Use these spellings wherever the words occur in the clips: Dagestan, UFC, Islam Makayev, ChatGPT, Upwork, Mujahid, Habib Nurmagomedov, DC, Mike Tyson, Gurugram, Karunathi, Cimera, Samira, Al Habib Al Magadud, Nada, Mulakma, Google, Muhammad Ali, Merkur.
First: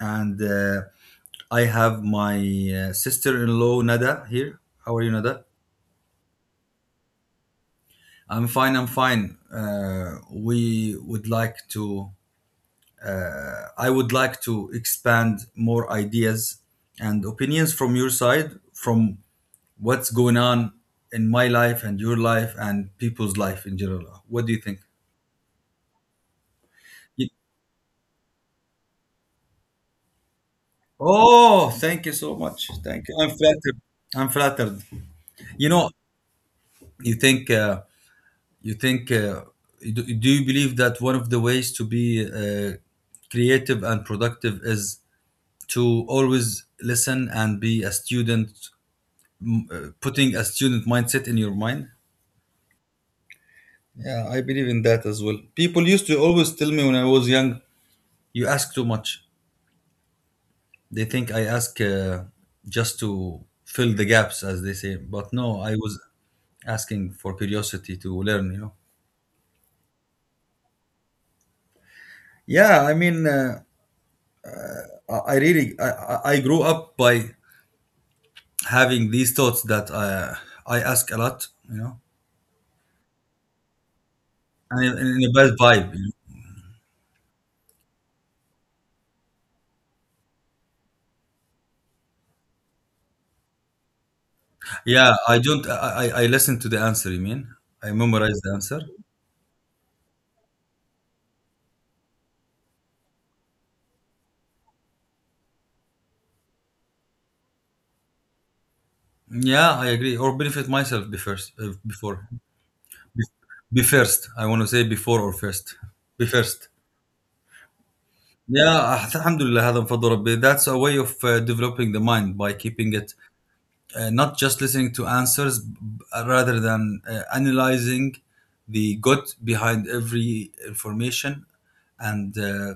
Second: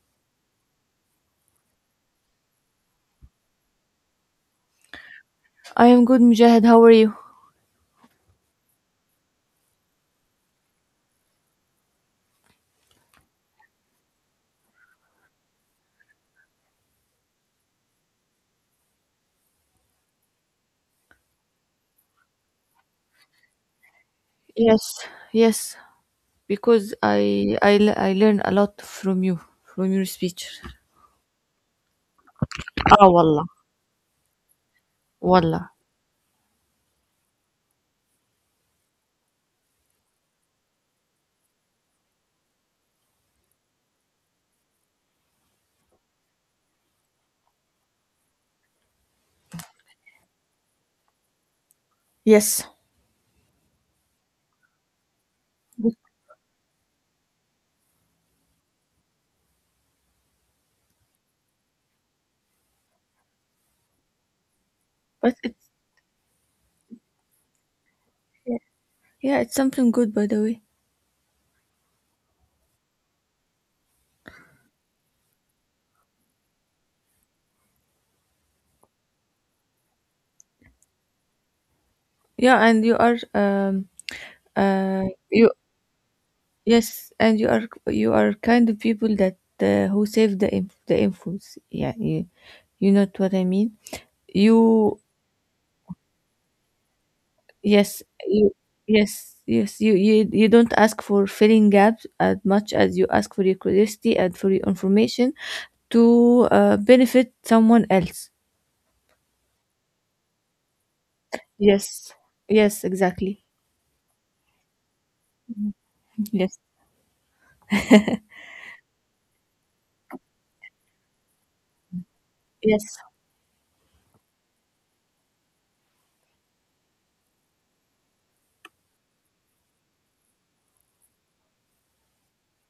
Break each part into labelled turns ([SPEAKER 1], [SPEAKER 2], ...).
[SPEAKER 1] And I have my sister in law, Nada, here. How are you, Nada?
[SPEAKER 2] I am good, Mujahid. How are you?
[SPEAKER 1] I'm fine. I'm fine. We would like to, I would like to expand more ideas and opinions from your side, from what's going on in my life and your life and people's life in general. What do you think?
[SPEAKER 2] Yes, yes, because I learn a lot from you, from your speech.
[SPEAKER 1] Oh, thank you so much. Thank
[SPEAKER 2] Ah,
[SPEAKER 1] you. I'm
[SPEAKER 2] wallah,
[SPEAKER 1] flattered. I'm flattered. You
[SPEAKER 2] wallah.
[SPEAKER 1] know, you think, uh, you think, do, do you believe that one of the ways to be creative and productive is to always listen and be a student, putting a student mindset in your mind?
[SPEAKER 2] Yes,
[SPEAKER 1] Yeah, I believe in that as well. People
[SPEAKER 2] but
[SPEAKER 1] used to always tell me when I was young, you ask too much. They think I ask just to fill the gaps, as they say. But
[SPEAKER 2] but
[SPEAKER 1] no,
[SPEAKER 2] it's
[SPEAKER 1] I was asking for curiosity to learn.
[SPEAKER 2] yeah, it's something good, by the way.
[SPEAKER 1] Yeah, I mean, I really I grew up by having these thoughts that I ask a lot.
[SPEAKER 2] Yeah, and you are
[SPEAKER 1] And
[SPEAKER 2] uh
[SPEAKER 1] in a
[SPEAKER 2] you
[SPEAKER 1] bad vibe.
[SPEAKER 2] yes, and you are kind of people that who save the infos. Yeah, you know what I mean. You
[SPEAKER 1] Yeah, I don't. I listen to the answer. You mean I
[SPEAKER 2] Yes,
[SPEAKER 1] memorize the
[SPEAKER 2] you,
[SPEAKER 1] answer?
[SPEAKER 2] yes. You don't ask for filling gaps as much as you ask for your curiosity and for your information to benefit someone else.
[SPEAKER 1] Yeah, I agree. Or benefit myself
[SPEAKER 2] Yes, yes,
[SPEAKER 1] be,
[SPEAKER 2] exactly.
[SPEAKER 1] be first. I want to say before or first. Be
[SPEAKER 2] Yes,
[SPEAKER 1] first. Yeah, alhamdulillah, هذا من فضل ربي. That's a way of developing the mind by
[SPEAKER 2] yes,
[SPEAKER 1] keeping it not just listening to answers, rather than analyzing the gut behind every information. And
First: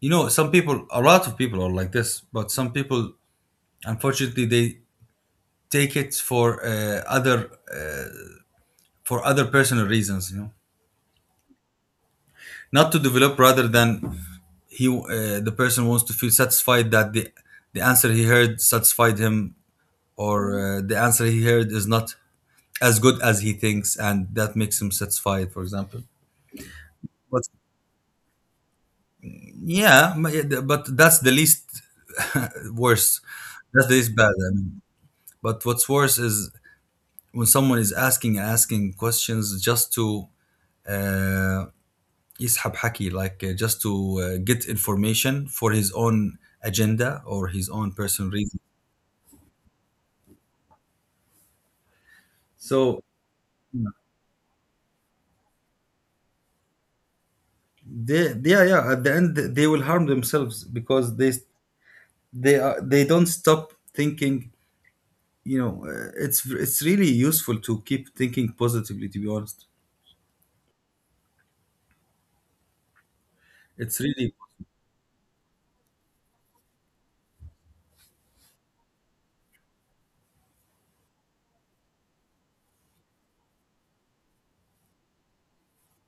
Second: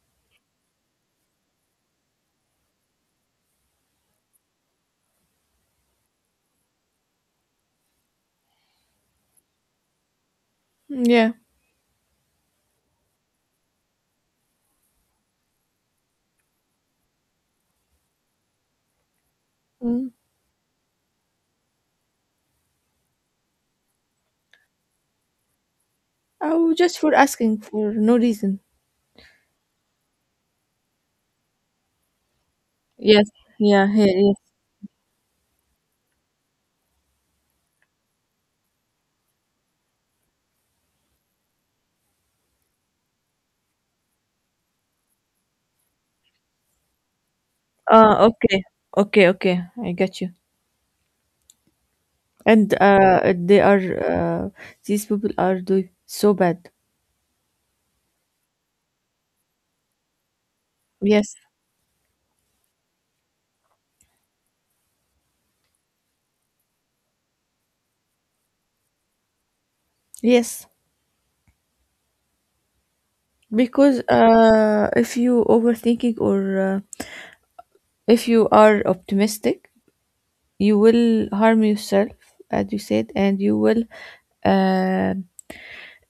[SPEAKER 1] you know, some people, a lot of people are like this, but some people, unfortunately, they take it for other for other personal reasons. You know.
[SPEAKER 2] yeah.
[SPEAKER 1] Not to develop, rather than he the person wants to feel satisfied that the answer he heard satisfied him,
[SPEAKER 2] Mm.
[SPEAKER 1] or the answer he heard is not as good as he thinks and that makes him satisfied, for example.
[SPEAKER 2] Oh, just for
[SPEAKER 1] But
[SPEAKER 2] asking for no reason.
[SPEAKER 1] that's the least worse,
[SPEAKER 2] Yes,
[SPEAKER 1] that's
[SPEAKER 2] yeah,
[SPEAKER 1] the
[SPEAKER 2] yeah,
[SPEAKER 1] least bad,
[SPEAKER 2] yes.
[SPEAKER 1] I mean. But what's worse is when someone is asking and asking questions just to uh, يسحب حكي, like just to get information for his own agenda or his own
[SPEAKER 2] Uh,
[SPEAKER 1] personal reason.
[SPEAKER 2] okay, okay. I get you. And
[SPEAKER 1] so
[SPEAKER 2] they are these people are doing so bad.
[SPEAKER 1] they, they yeah, yeah, at the end they will harm themselves because
[SPEAKER 2] Yes,
[SPEAKER 1] they are they don't stop thinking. It's really useful to keep thinking positively, to be honest.
[SPEAKER 2] yes. Because
[SPEAKER 1] It's really
[SPEAKER 2] if you overthinking or if you are optimistic you will harm yourself as you said and you will uh,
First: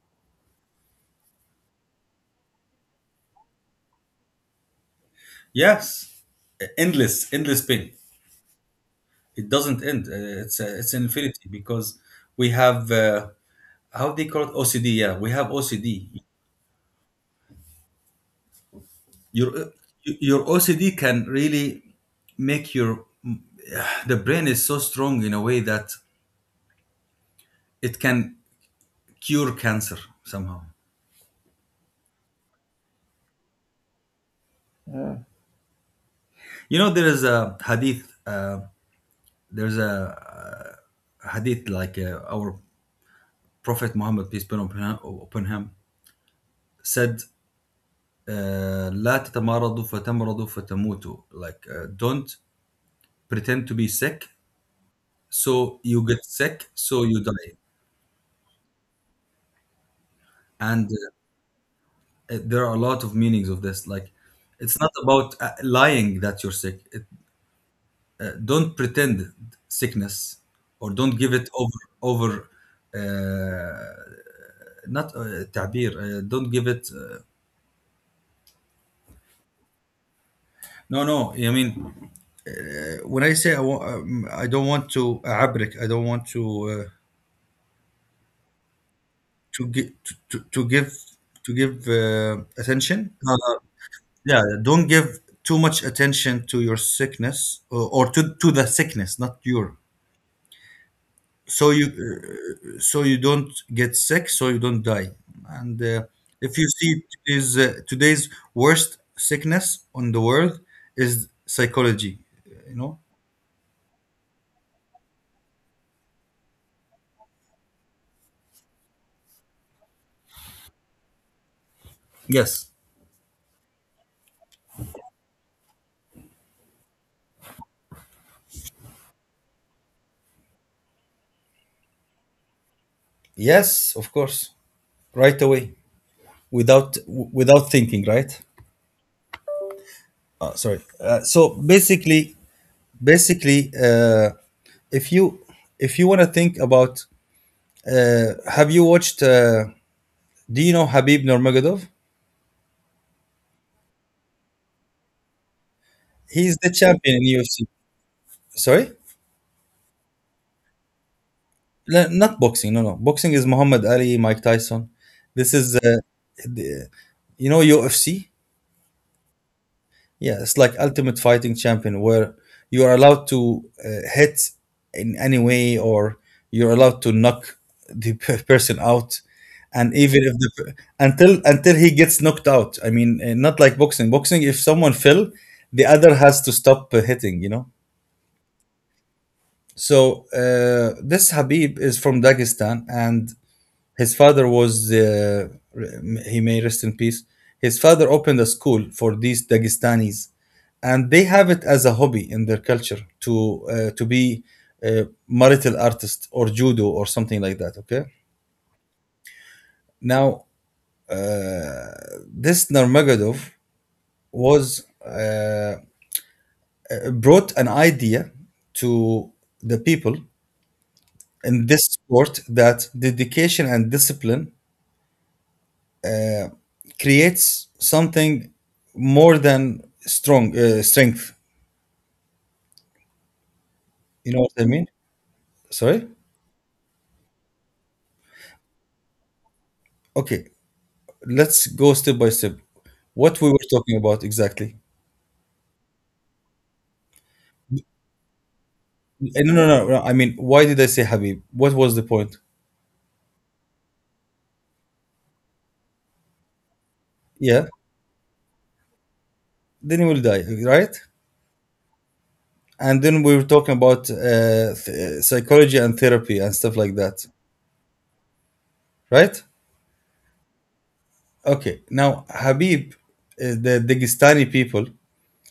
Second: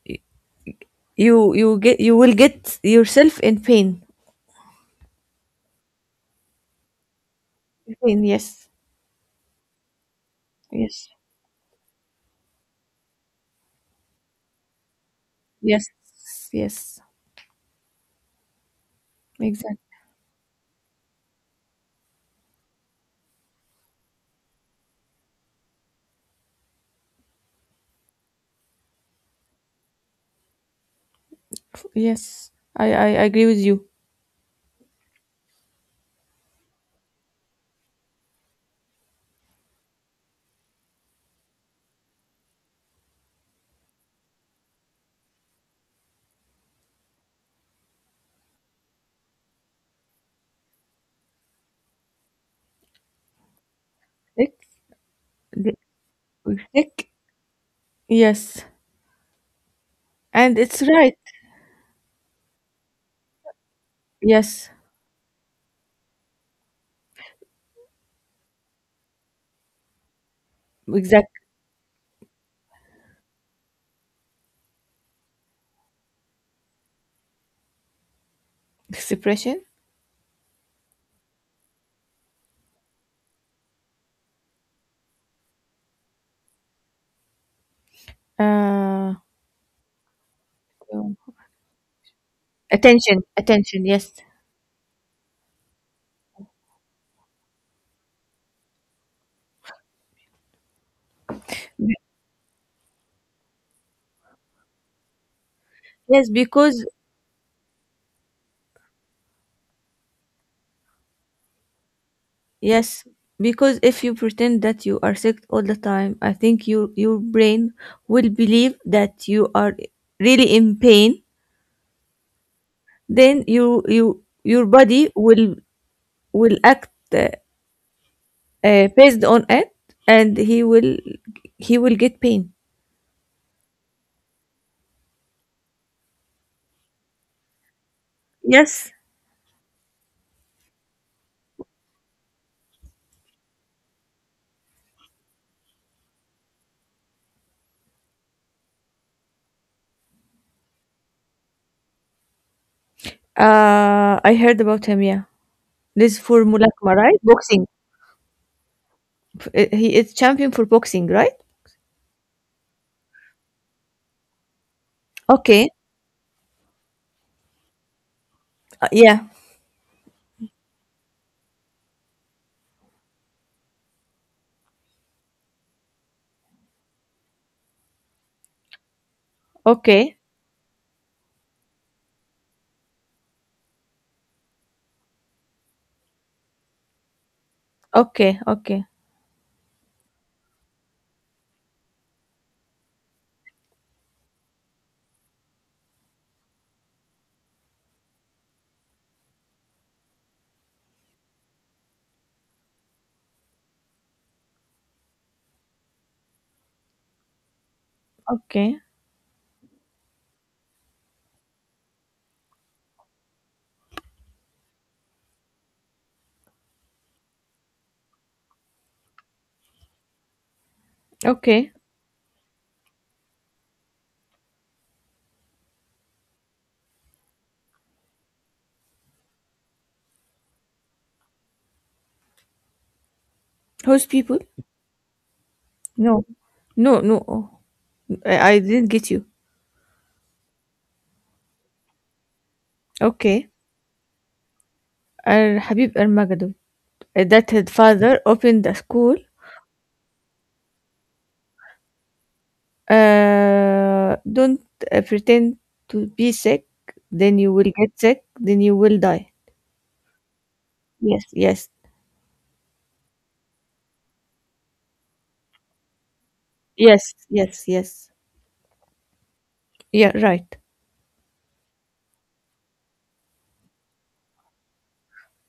[SPEAKER 2] y- you will get yourself in pain
[SPEAKER 1] Yes, endless, endless pain.
[SPEAKER 2] pain Yes
[SPEAKER 1] It doesn't end. It's an
[SPEAKER 2] yes
[SPEAKER 1] infinity because we have, how do you call it, OCD. Yeah, we have
[SPEAKER 2] yes
[SPEAKER 1] OCD.
[SPEAKER 2] yes,
[SPEAKER 1] your
[SPEAKER 2] exactly.
[SPEAKER 1] your OCD can really make your the brain is so strong in a way that it can cure cancer somehow.
[SPEAKER 2] Yes, I agree with you.
[SPEAKER 1] You know, there is a hadith. There's a Hadith like our Prophet Muhammad peace be upon him upon him, said, "لا تتمرضوا فتمرضوا فتموتوا." Like, don't pretend to be sick,
[SPEAKER 2] thick thi-
[SPEAKER 1] so you get sick,
[SPEAKER 2] thick
[SPEAKER 1] so you die.
[SPEAKER 2] Yes, and it's
[SPEAKER 1] And
[SPEAKER 2] right.
[SPEAKER 1] there are a lot of meanings of this. Like
[SPEAKER 2] Yes,
[SPEAKER 1] it's not about lying that you're sick, don't pretend sickness, or don't
[SPEAKER 2] exact
[SPEAKER 1] give it over, uh, not تعبير, don't give it
[SPEAKER 2] expression.
[SPEAKER 1] no no I mean when I say I, wa- I don't want to abrik, I don't want to uh,
[SPEAKER 2] uh
[SPEAKER 1] to, give to to to give give attention.
[SPEAKER 2] attention
[SPEAKER 1] No, no,
[SPEAKER 2] attention Yes.
[SPEAKER 1] yeah, don't give too much attention to your sickness, or to the sickness, not your. So you so you don't get sick, so you don't die. And
[SPEAKER 2] Yes,
[SPEAKER 1] if you
[SPEAKER 2] because
[SPEAKER 1] see today's worst sickness on the world is psychology, you know.
[SPEAKER 2] yes, because if you pretend that you are sick all the time, I think your brain will believe that you are really in pain.
[SPEAKER 1] Yes,
[SPEAKER 2] Then your body will act based on it, and he will get pain.
[SPEAKER 1] yes, of course, right away, without thinking, right.
[SPEAKER 2] Yes,
[SPEAKER 1] Sorry so basically Basically, if you, if you want to think about, have you watched do you know Habib Nurmagomedov?
[SPEAKER 2] I heard about him. Yeah, this for
[SPEAKER 1] He's the
[SPEAKER 2] Mulakma, right?
[SPEAKER 1] champion in
[SPEAKER 2] Boxing.
[SPEAKER 1] UFC. Sorry?
[SPEAKER 2] He is champion for boxing, right?
[SPEAKER 1] No, not boxing. No, no. Boxing is Muhammad Ali, Mike Tyson. This
[SPEAKER 2] Okay.
[SPEAKER 1] is, the, you know, UFC?
[SPEAKER 2] Yeah.
[SPEAKER 1] Yeah, it's like Ultimate Fighting Champion where you are allowed to hit in any way, or you're allowed to knock the person out. And
[SPEAKER 2] Okay.
[SPEAKER 1] even if the per- Until he gets knocked out, I mean, not like boxing. Boxing, if someone fell, the other has to stop hitting. You know.
[SPEAKER 2] Okay. Okay.
[SPEAKER 1] So this Habib is from Dagestan, and his father was, he may rest in peace. His father opened a school for these Dagestanis, and they have it as a hobby in their culture to be a marital artist or judo or something like that. Okay,
[SPEAKER 2] Okay.
[SPEAKER 1] now, uh, this Narmagadov was, brought an idea to the people in
[SPEAKER 2] Okay.
[SPEAKER 1] this sport, that dedication and discipline creates something more than strong strength.
[SPEAKER 2] Host
[SPEAKER 1] You
[SPEAKER 2] people?
[SPEAKER 1] know what I mean? Sorry.
[SPEAKER 2] No, no, no, I didn't get you.
[SPEAKER 1] Okay, let's go step by step. What
[SPEAKER 2] Okay.
[SPEAKER 1] we were talking about exactly?
[SPEAKER 2] Al Habib Al Magadud, that his father opened a school.
[SPEAKER 1] No, no, no, no, I mean, why did I say Habib? What was the point?
[SPEAKER 2] Don't pretend to be sick, then you
[SPEAKER 1] Yeah.
[SPEAKER 2] will get sick, then you will die.
[SPEAKER 1] Then he will die, right?
[SPEAKER 2] Yes, yes,
[SPEAKER 1] And then we were talking about psychology and therapy and stuff like
[SPEAKER 2] yes,
[SPEAKER 1] that,
[SPEAKER 2] yes, yes.
[SPEAKER 1] right?
[SPEAKER 2] Yeah, right.
[SPEAKER 1] Okay. Now Habib, the Dagestani people,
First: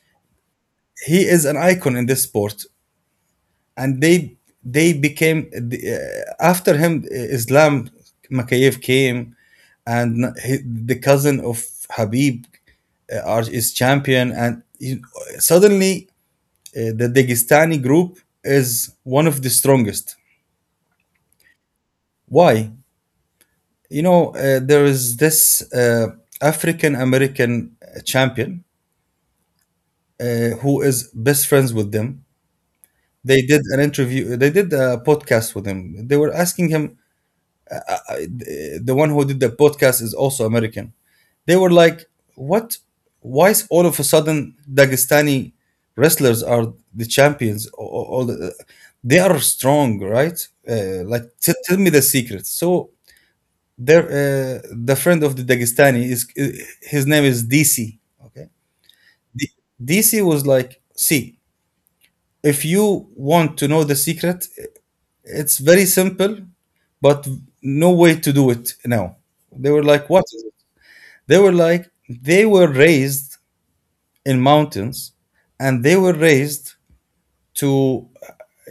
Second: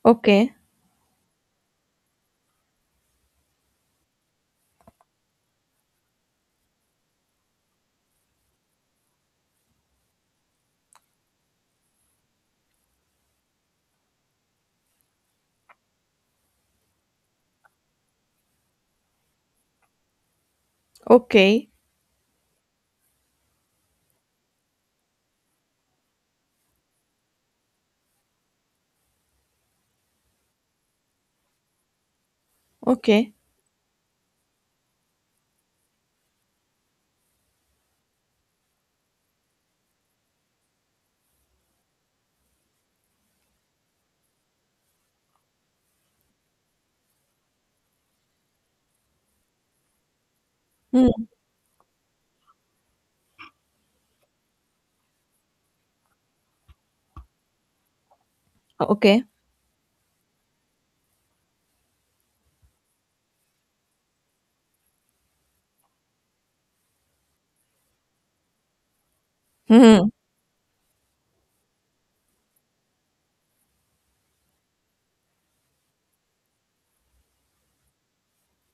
[SPEAKER 2] Okay,
[SPEAKER 1] he is an icon in this sport. And they became the, after him, Islam Makayev came and the cousin of Habib, is champion. And suddenly, the Dagestani group is one of the strongest.
[SPEAKER 2] okay,
[SPEAKER 1] Why? You know, there is this uh, African American champion, uh, who is best friends with them.
[SPEAKER 2] okay.
[SPEAKER 1] They did an interview, they did a podcast with him, they were asking him, I, the one who did the podcast is also American. They were like, "What? Why is all of a sudden Dagestani wrestlers are the champions? All the, they are strong, right?
[SPEAKER 2] Hmm.
[SPEAKER 1] Tell me the secret." So there, the friend of the Dagestani, is his name is DC. Okay,
[SPEAKER 2] Okay.
[SPEAKER 1] D- DC was like, "See, if you want to know the secret, it's very simple, but no way to do it now." They were
[SPEAKER 2] Hmm.
[SPEAKER 1] like, what is it? They were like, they were raised in mountains and they were raised to,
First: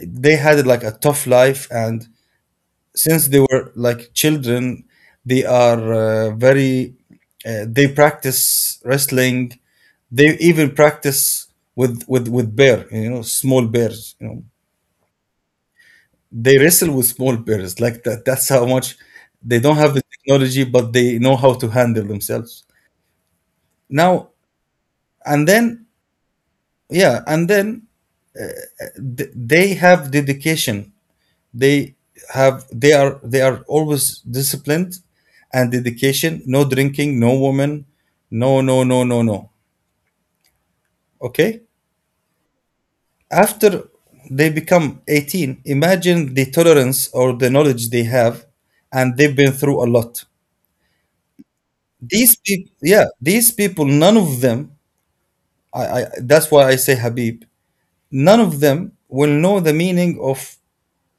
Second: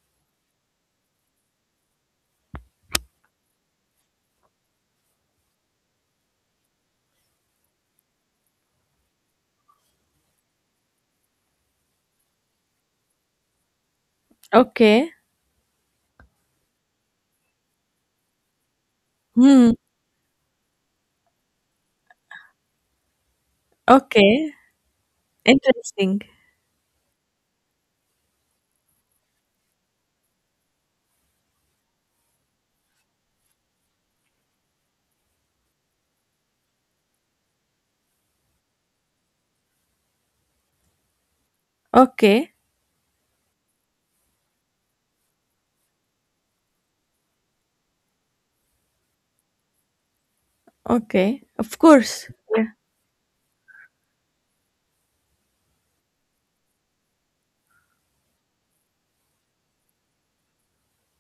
[SPEAKER 1] they had like a tough life. And since they were like children, they are they practice wrestling. They even practice with bear, you know, small bears, you know.
[SPEAKER 2] Okay.
[SPEAKER 1] They wrestle with small bears. Like that. That's how much they
[SPEAKER 2] Hmm.
[SPEAKER 1] don't have the technology, but they know how to handle themselves. Now
[SPEAKER 2] Okay.
[SPEAKER 1] and then,
[SPEAKER 2] Interesting.
[SPEAKER 1] yeah, and then they have dedication. They have. They are. They are always disciplined and dedication. No drinking. No woman. No. No. No. No. No. Okay.
[SPEAKER 2] Okay.
[SPEAKER 1] After they become 18, imagine the tolerance or the knowledge they have, and they've been through a lot,
[SPEAKER 2] Okay. Of course.
[SPEAKER 1] these people. Yeah, these people, none of them, I that's why I say Habib, none of them will know the meaning of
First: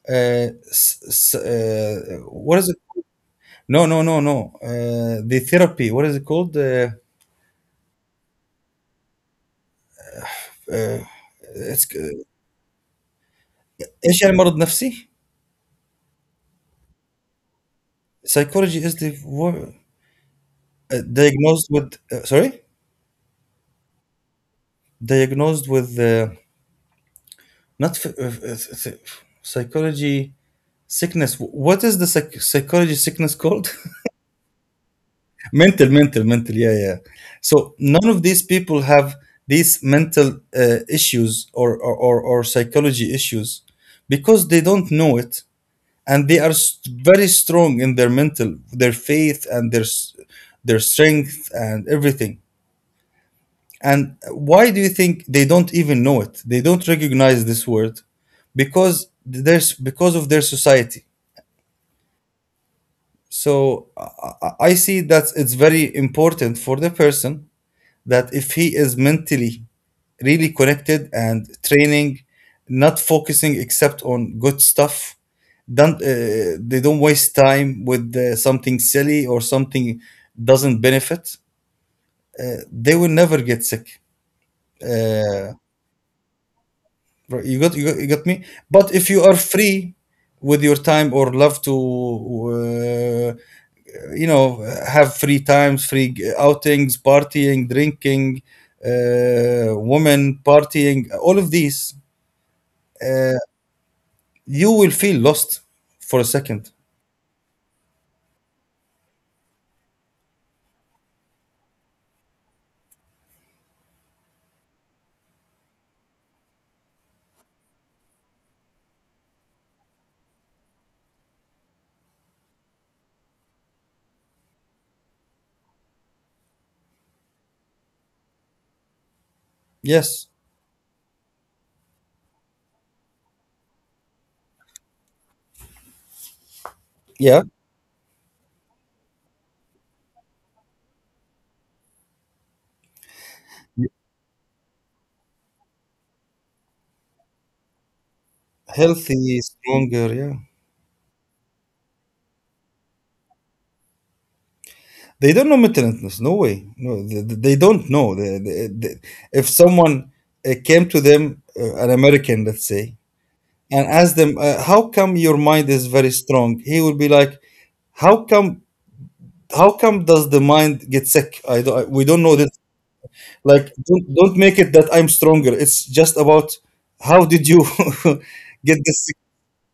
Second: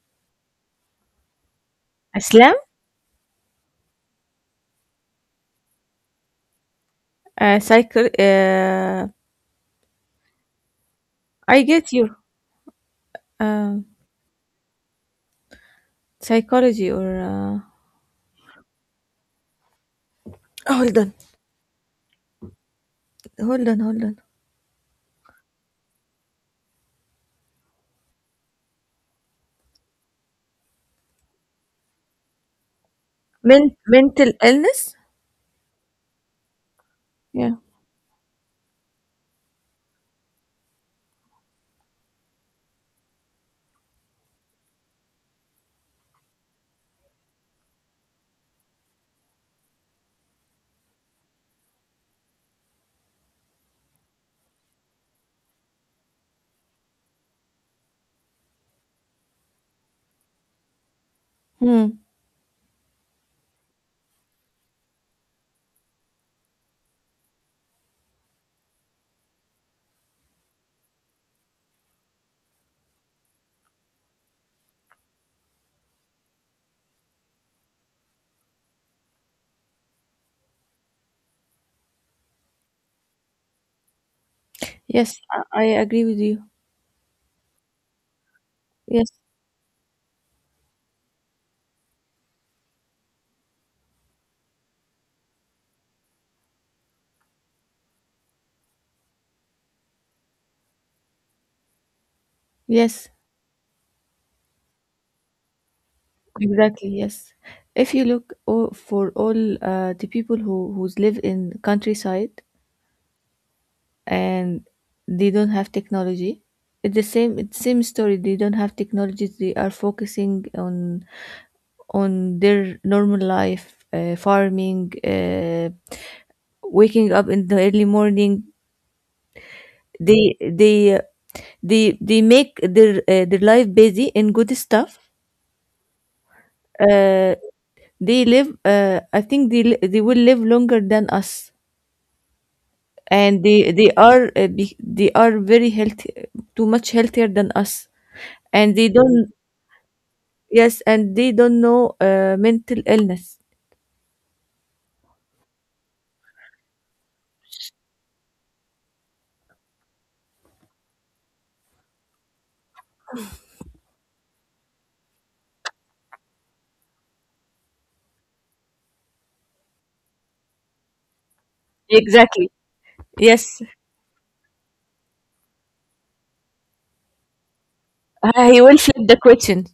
[SPEAKER 1] uh,
[SPEAKER 2] Islam?
[SPEAKER 1] what is it. No, no, no, no, the therapy, what is it called,
[SPEAKER 2] Uh, psycho- uh,
[SPEAKER 1] uh,
[SPEAKER 2] I
[SPEAKER 1] it's
[SPEAKER 2] get your Um,
[SPEAKER 1] ايش يعني مرض نفسي.
[SPEAKER 2] psychology or
[SPEAKER 1] Psychology is the word.
[SPEAKER 2] Hold on,
[SPEAKER 1] Diagnosed with, sorry
[SPEAKER 2] hold on.
[SPEAKER 1] diagnosed with, not f- th- psychology sickness. What is the psychology sickness called?
[SPEAKER 2] Mental illness?
[SPEAKER 1] Mental mental, yeah, yeah.
[SPEAKER 2] Yeah.
[SPEAKER 1] So none of these people have these mental issues, or psychology issues, because they don't know it, and they are very strong in their mental, their faith, and their their strength and everything. And why do you think they don't even know it, they don't recognize this word? Because there's, because of their society.
[SPEAKER 2] Hmm.
[SPEAKER 1] So I see that it's very important for the person that if he is mentally really connected and training, not focusing except on good stuff, don't they don't waste time with something silly or something doesn't benefit. They will never get sick.
[SPEAKER 2] Yes,
[SPEAKER 1] Uh,
[SPEAKER 2] I agree with you.
[SPEAKER 1] right, you got me. But if
[SPEAKER 2] Yes.
[SPEAKER 1] you are free with your time, or love to, you know, have free times, outings, partying, drinking, women, partying, all of these,
[SPEAKER 2] Yes.
[SPEAKER 1] you will feel lost for a second.
[SPEAKER 2] Exactly. Yes. If you look o- for all the people who's live in countryside, and they don't have technology, it's the same, it's same story. They don't have technology. They are focusing on their normal life, farming, waking up in the early morning.
[SPEAKER 1] Yes.
[SPEAKER 2] They they uh, they they make their life busy in good stuff.
[SPEAKER 1] Yeah,
[SPEAKER 2] uh, they live, I think they will live longer than us, and they are very healthy, too much healthier than us, and they don't,
[SPEAKER 1] healthy, stronger, yeah.
[SPEAKER 2] yes, and they don't know mental illness.
[SPEAKER 1] They don't know mental illness, no way. No, they don't know, if someone came to them, an American, let's say, and asked them, how come your mind is very strong, he would be like, how come, how come does the mind get sick? I don't I, We don't know
[SPEAKER 2] Exactly.
[SPEAKER 1] that.
[SPEAKER 2] Yes.
[SPEAKER 1] Like don't make it that I'm stronger. It's just about how did you
[SPEAKER 2] He
[SPEAKER 1] get
[SPEAKER 2] will flip
[SPEAKER 1] this sick?
[SPEAKER 2] the question.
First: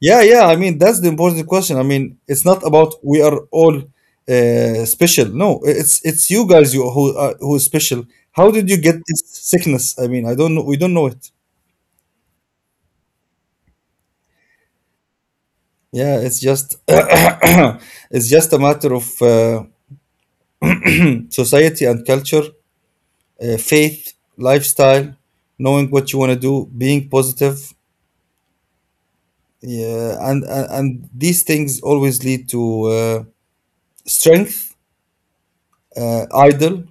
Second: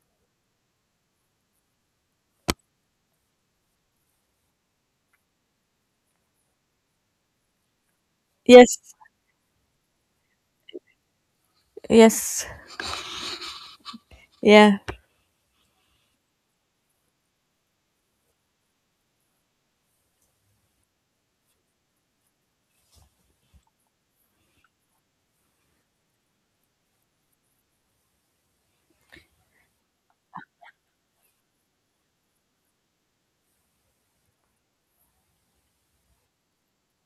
[SPEAKER 1] Yeah, yeah, I mean that's the important question. I mean it's not about we are all special. No, it's it's you guys, you who are who is special. How did you
[SPEAKER 2] Yes,
[SPEAKER 1] get this sickness? I mean I don't know, we don't know it.
[SPEAKER 2] yes, yeah.
[SPEAKER 1] Yeah, it's just it's just a matter of society and culture, faith, lifestyle, knowing what you want to do, being positive, yeah, and these things always lead to strength, idol,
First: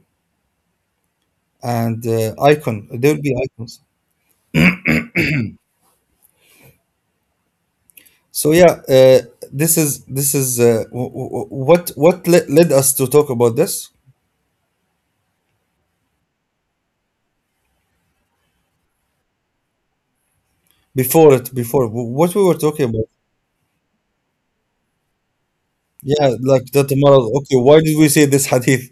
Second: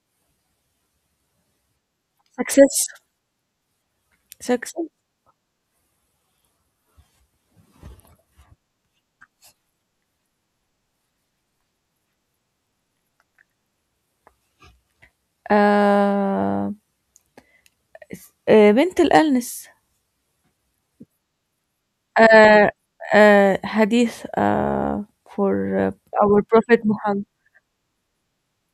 [SPEAKER 1] and icon.
[SPEAKER 2] Success,
[SPEAKER 1] There will be icons.
[SPEAKER 2] success.
[SPEAKER 1] So yeah, this is led us to talk about this
[SPEAKER 2] uh, Mental illness,
[SPEAKER 1] before what we were
[SPEAKER 2] uh,
[SPEAKER 1] talking about.
[SPEAKER 2] hadith, for uh,
[SPEAKER 1] Yeah,
[SPEAKER 2] our
[SPEAKER 1] like that
[SPEAKER 2] prophet
[SPEAKER 1] tomorrow.
[SPEAKER 2] Muhammad,
[SPEAKER 1] Okay, why did we say this hadith?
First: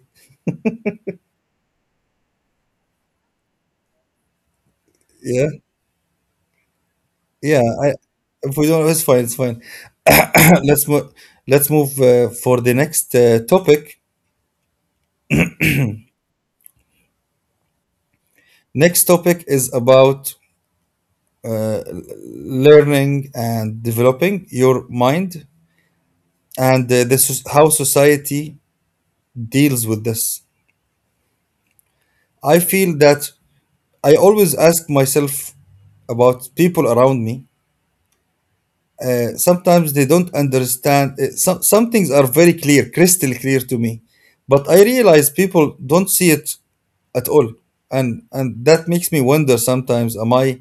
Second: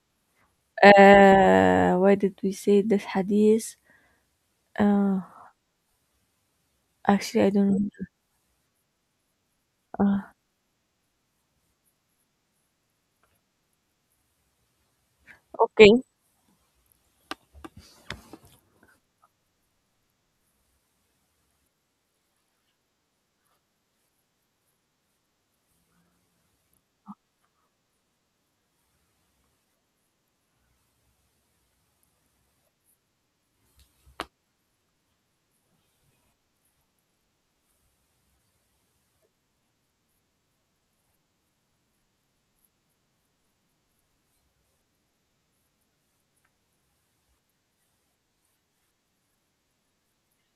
[SPEAKER 2] why did we say this hadith, uh,
[SPEAKER 1] Yeah,
[SPEAKER 2] actually I
[SPEAKER 1] yeah.
[SPEAKER 2] don't know.
[SPEAKER 1] If we don't, it's fine. It's fine.
[SPEAKER 2] Uh,
[SPEAKER 1] Let's move, let's move for the next topic.
[SPEAKER 2] okay.
[SPEAKER 1] Next topic is about uh, learning and developing your mind, and this is how society deals with this. I feel that, I always ask myself about people around me. Sometimes they don't understand, uh, some things are very clear, crystal clear to me, but I realize people don't see it at all. And that makes me wonder sometimes, am I,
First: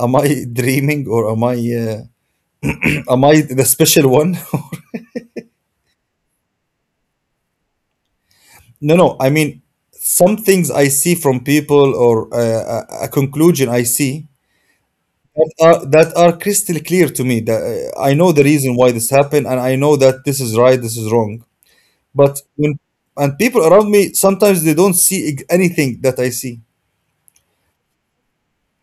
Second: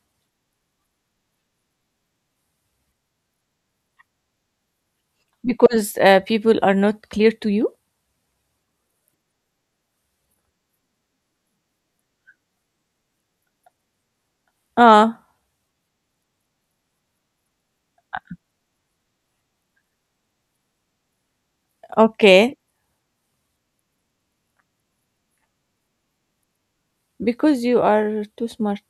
[SPEAKER 1] am I dreaming, or am I am I the special one?
[SPEAKER 2] Because people are not clear to you.
[SPEAKER 1] No, no. I mean, some things I see from people, or uh, a conclusion I see
[SPEAKER 2] Ah,
[SPEAKER 1] that are crystal clear to me. That I know the reason why this happened, and I know that this is right, this is wrong. But
[SPEAKER 2] okay.
[SPEAKER 1] when and people around me sometimes they don't see anything that I see.
[SPEAKER 2] Because you are too smart.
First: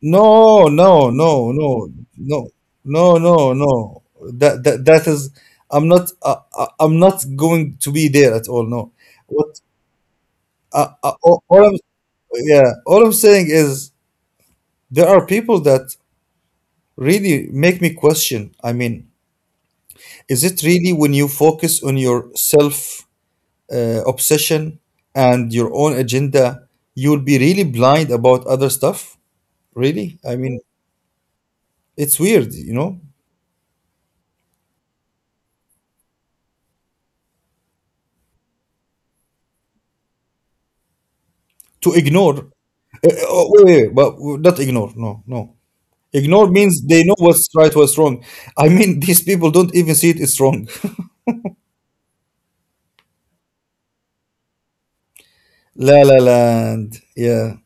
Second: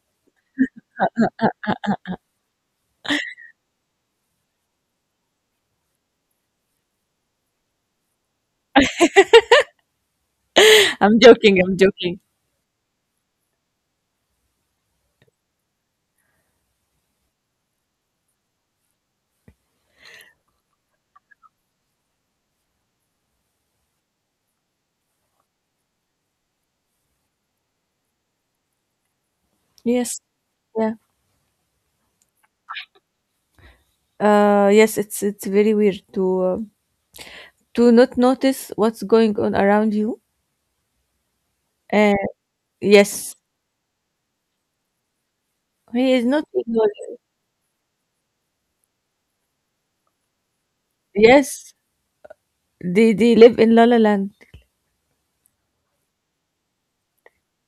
[SPEAKER 1] No, no, no, no, no, no, no, no. That is. I'm not. I'm not going to be there at all. No. What?
[SPEAKER 2] I'm joking.
[SPEAKER 1] All
[SPEAKER 2] I'm
[SPEAKER 1] I'm,
[SPEAKER 2] joking.
[SPEAKER 1] yeah. All I'm saying is there are people that really make me question. I mean, is it really when you focus on your self obsession and your own agenda, you'll be really blind about other stuff? Really?
[SPEAKER 2] Yes.
[SPEAKER 1] I mean,
[SPEAKER 2] Yeah.
[SPEAKER 1] it's weird. You know.
[SPEAKER 2] Yes, it's very weird to not notice what's going on around you.
[SPEAKER 1] To
[SPEAKER 2] Uh,
[SPEAKER 1] ignore.
[SPEAKER 2] yes,
[SPEAKER 1] Oh, wait, wait, wait, but not ignore. No, no.
[SPEAKER 2] he is not
[SPEAKER 1] Ignore means
[SPEAKER 2] ignorant.
[SPEAKER 1] they know what's right, what's wrong. I mean, these people don't even see it, it's wrong.
[SPEAKER 2] Yes, they live in La La Land.
[SPEAKER 1] La La Land. Yeah.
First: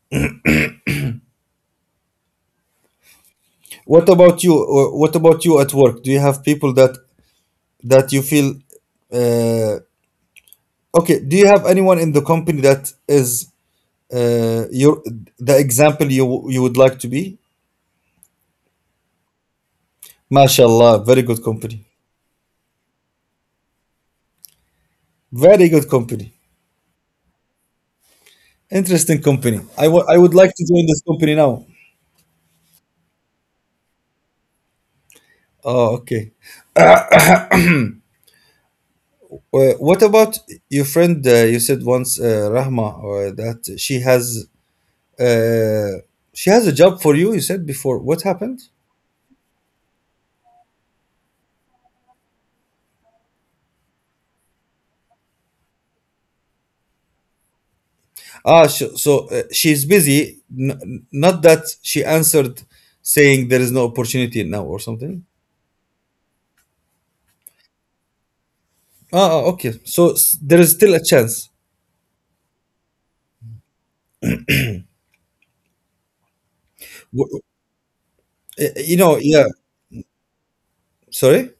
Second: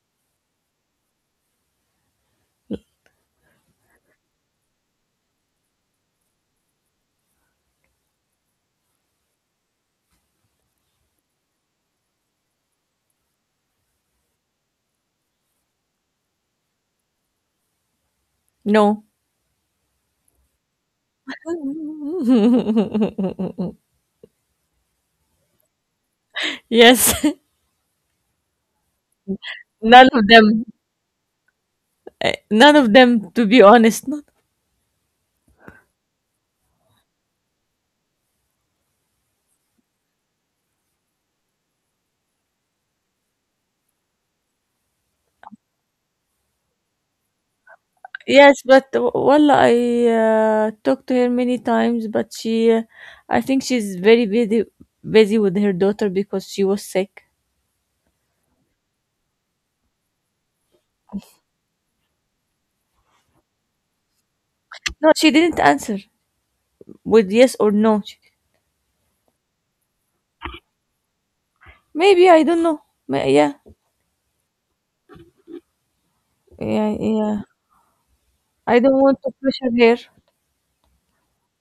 [SPEAKER 1] What about you? What about you at work? Do you have people that that you feel uh, okay? Do you have anyone in the company that is your the example you you would like to be?
[SPEAKER 2] No.
[SPEAKER 1] MashaAllah, very good company. Very good company.
[SPEAKER 2] Yes.
[SPEAKER 1] Interesting company.
[SPEAKER 2] None
[SPEAKER 1] I
[SPEAKER 2] of
[SPEAKER 1] would like to
[SPEAKER 2] them.
[SPEAKER 1] join this company now.
[SPEAKER 2] None of them, to be honest.
[SPEAKER 1] Oh, okay. Well, what about your friend? You said once, Rahma, or that uh, she has a job for you. You said before. What happened?
[SPEAKER 2] Wallah, I talked to her many times, but she, I think she's very busy, busy with her daughter because she was sick.
[SPEAKER 1] Ah, sh so she's busy. Not that she answered, saying there is no opportunity now or
[SPEAKER 2] No,
[SPEAKER 1] something.
[SPEAKER 2] she didn't answer with yes or no. She-
[SPEAKER 1] Ah, ah, okay. So there is still a chance.
[SPEAKER 2] Maybe I don't know. Yeah, yeah, yeah.
[SPEAKER 1] W-
[SPEAKER 2] I
[SPEAKER 1] You
[SPEAKER 2] don't
[SPEAKER 1] know,
[SPEAKER 2] want to
[SPEAKER 1] yeah.
[SPEAKER 2] pressure her.
[SPEAKER 1] Sorry.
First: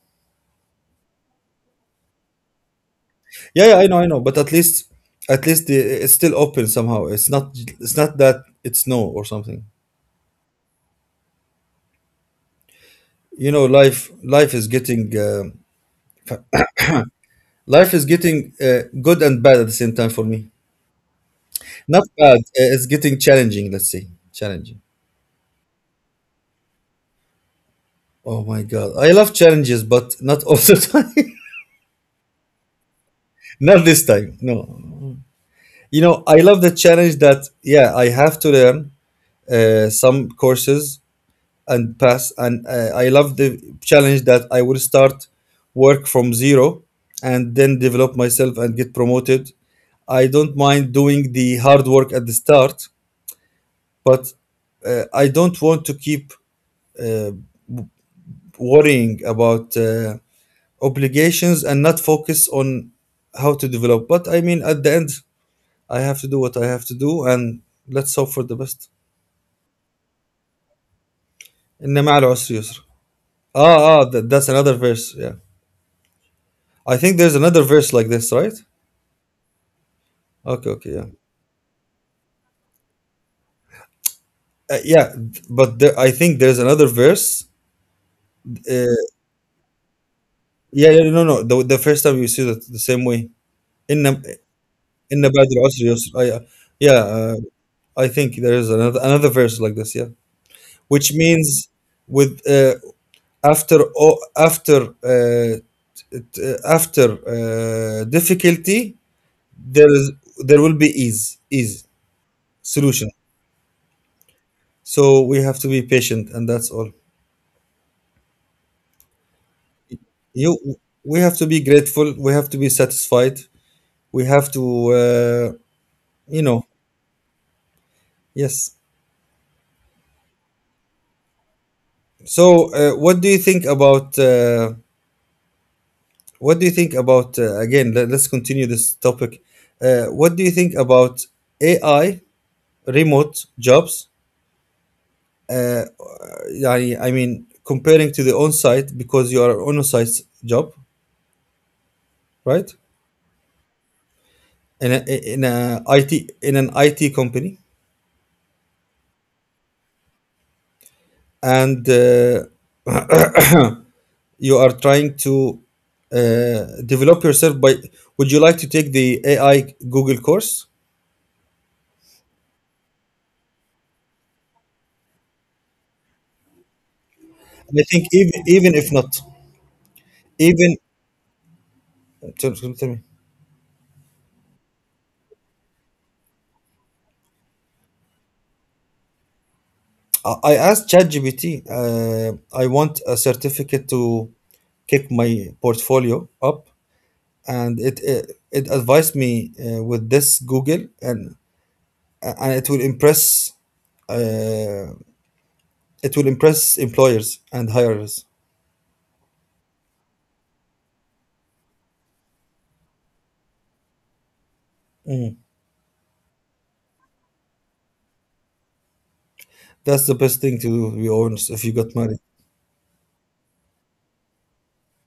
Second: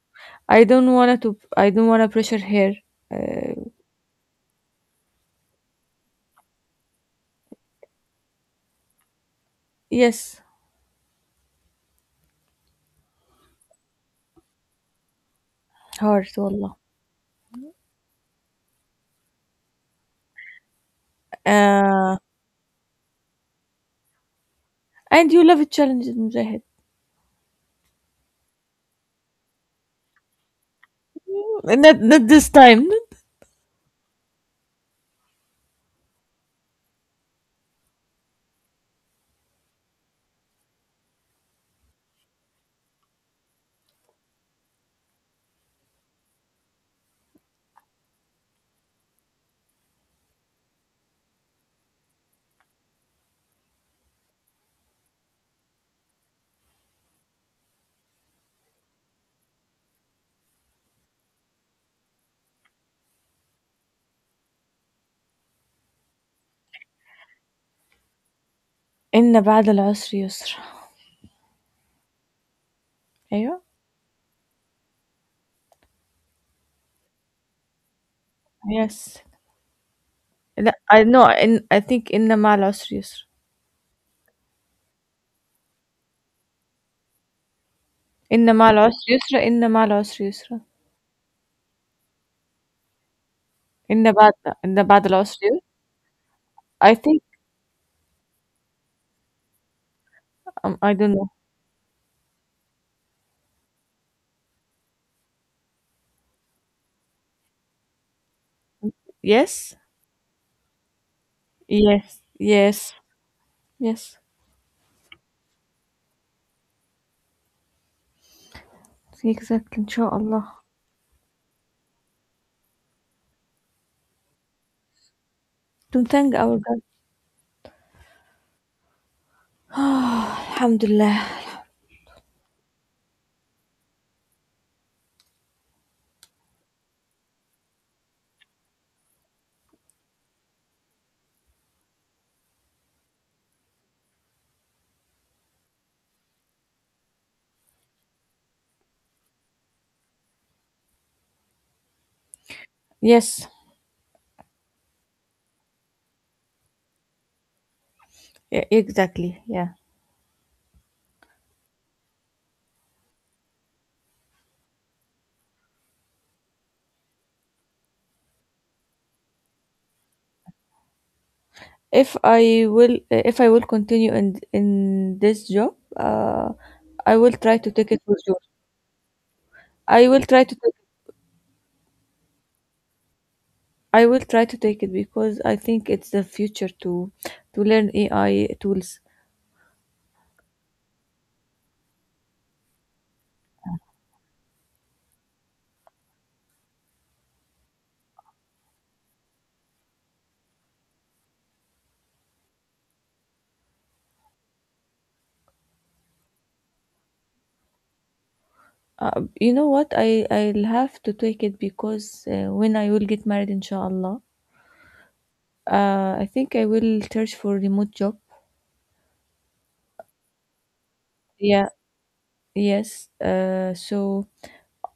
[SPEAKER 2] I don't want to. To. I don't want to pressure her. Uh,
[SPEAKER 1] Yeah, yeah, I know, I know. But at least it's still open somehow. It's not. It's not that it's no or something.
[SPEAKER 2] yes,
[SPEAKER 1] You know, life is getting
[SPEAKER 2] hard, Wallah.
[SPEAKER 1] good and bad at the same time for me. Not
[SPEAKER 2] Uh,
[SPEAKER 1] bad, it's getting challenging, let's say challenging.
[SPEAKER 2] and you love challenges, Mujahid.
[SPEAKER 1] Oh my god, I love challenges, but not all the time.
[SPEAKER 2] Not, not this time.
[SPEAKER 1] Not this time, no. You know, I love the challenge that, yeah, I have to learn some courses and pass, and I love the challenge that I will start work from zero and then develop myself and get promoted. I don't mind doing the hard work at the start, but I don't want to keep uh, w- worrying about obligations and not focus on how to develop. But I mean, at the end, I have to do what I have to do, and let's hope for the best.
[SPEAKER 2] إن بعد العسر يسر.
[SPEAKER 1] إن مع العسر يسر.
[SPEAKER 2] أيوه.
[SPEAKER 1] Ah, ah, that, that's another verse. Yeah, I think there's another verse like this, right?
[SPEAKER 2] Yes.
[SPEAKER 1] Okay,
[SPEAKER 2] لأ،
[SPEAKER 1] okay, yeah,
[SPEAKER 2] I know إن I think إن مع العسر يسرًا،
[SPEAKER 1] yeah. But there, I think there's another verse.
[SPEAKER 2] إن مع
[SPEAKER 1] Uh,
[SPEAKER 2] العسر يسرًا، إن مع العسر يسرًا،
[SPEAKER 1] yeah, yeah, no, no. The first time you see that the same way. إن
[SPEAKER 2] إن بعد
[SPEAKER 1] إن
[SPEAKER 2] إن بعد العسر
[SPEAKER 1] بعد
[SPEAKER 2] ي.
[SPEAKER 1] العسر يسر. I, yeah,
[SPEAKER 2] I
[SPEAKER 1] yeah,
[SPEAKER 2] think
[SPEAKER 1] I think there is another another verse like this, yeah,
[SPEAKER 2] I
[SPEAKER 1] which
[SPEAKER 2] don't know.
[SPEAKER 1] means with after after difficulty
[SPEAKER 2] Yes?
[SPEAKER 1] there is there will be ease, ease,
[SPEAKER 2] Yes, yes,
[SPEAKER 1] solution.
[SPEAKER 2] yes.
[SPEAKER 1] So we have to be patient, and that's all.
[SPEAKER 2] Exactly إن شاء الله.
[SPEAKER 1] You, we have to be grateful. We have to be satisfied. We have to uh,
[SPEAKER 2] To thank
[SPEAKER 1] you
[SPEAKER 2] our
[SPEAKER 1] know,
[SPEAKER 2] God.
[SPEAKER 1] yes.
[SPEAKER 2] الحمد لله.
[SPEAKER 1] So what do you think about? What do you think about again? Let us continue this topic. What do you think about AI remote jobs? Uh, I mean, comparing to the on-site, because you are on-site job, right?
[SPEAKER 2] Yes,
[SPEAKER 1] In a, in a IT in an IT company,
[SPEAKER 2] e exactly, yeah.
[SPEAKER 1] and you are trying to develop yourself by. Would you like to take the AI Google course?
[SPEAKER 2] If I will continue in in this job, I will try
[SPEAKER 1] I
[SPEAKER 2] to
[SPEAKER 1] think
[SPEAKER 2] take it for
[SPEAKER 1] even,
[SPEAKER 2] sure.
[SPEAKER 1] even if not,
[SPEAKER 2] I will try to
[SPEAKER 1] even.
[SPEAKER 2] take I will try to take it because I think it's the future to learn AI tools.
[SPEAKER 1] I asked ChatGPT, I want a certificate to kick my portfolio up, and it advised me with this Google, and it will impress uh, employers and hirers.
[SPEAKER 2] You know what? I'll have to take it because when I will get married, inshallah,
[SPEAKER 1] Mm.
[SPEAKER 2] I think I will search for remote job.
[SPEAKER 1] That's the best thing to do, to be honest. If you
[SPEAKER 2] Yeah.
[SPEAKER 1] got married,
[SPEAKER 2] Yes. So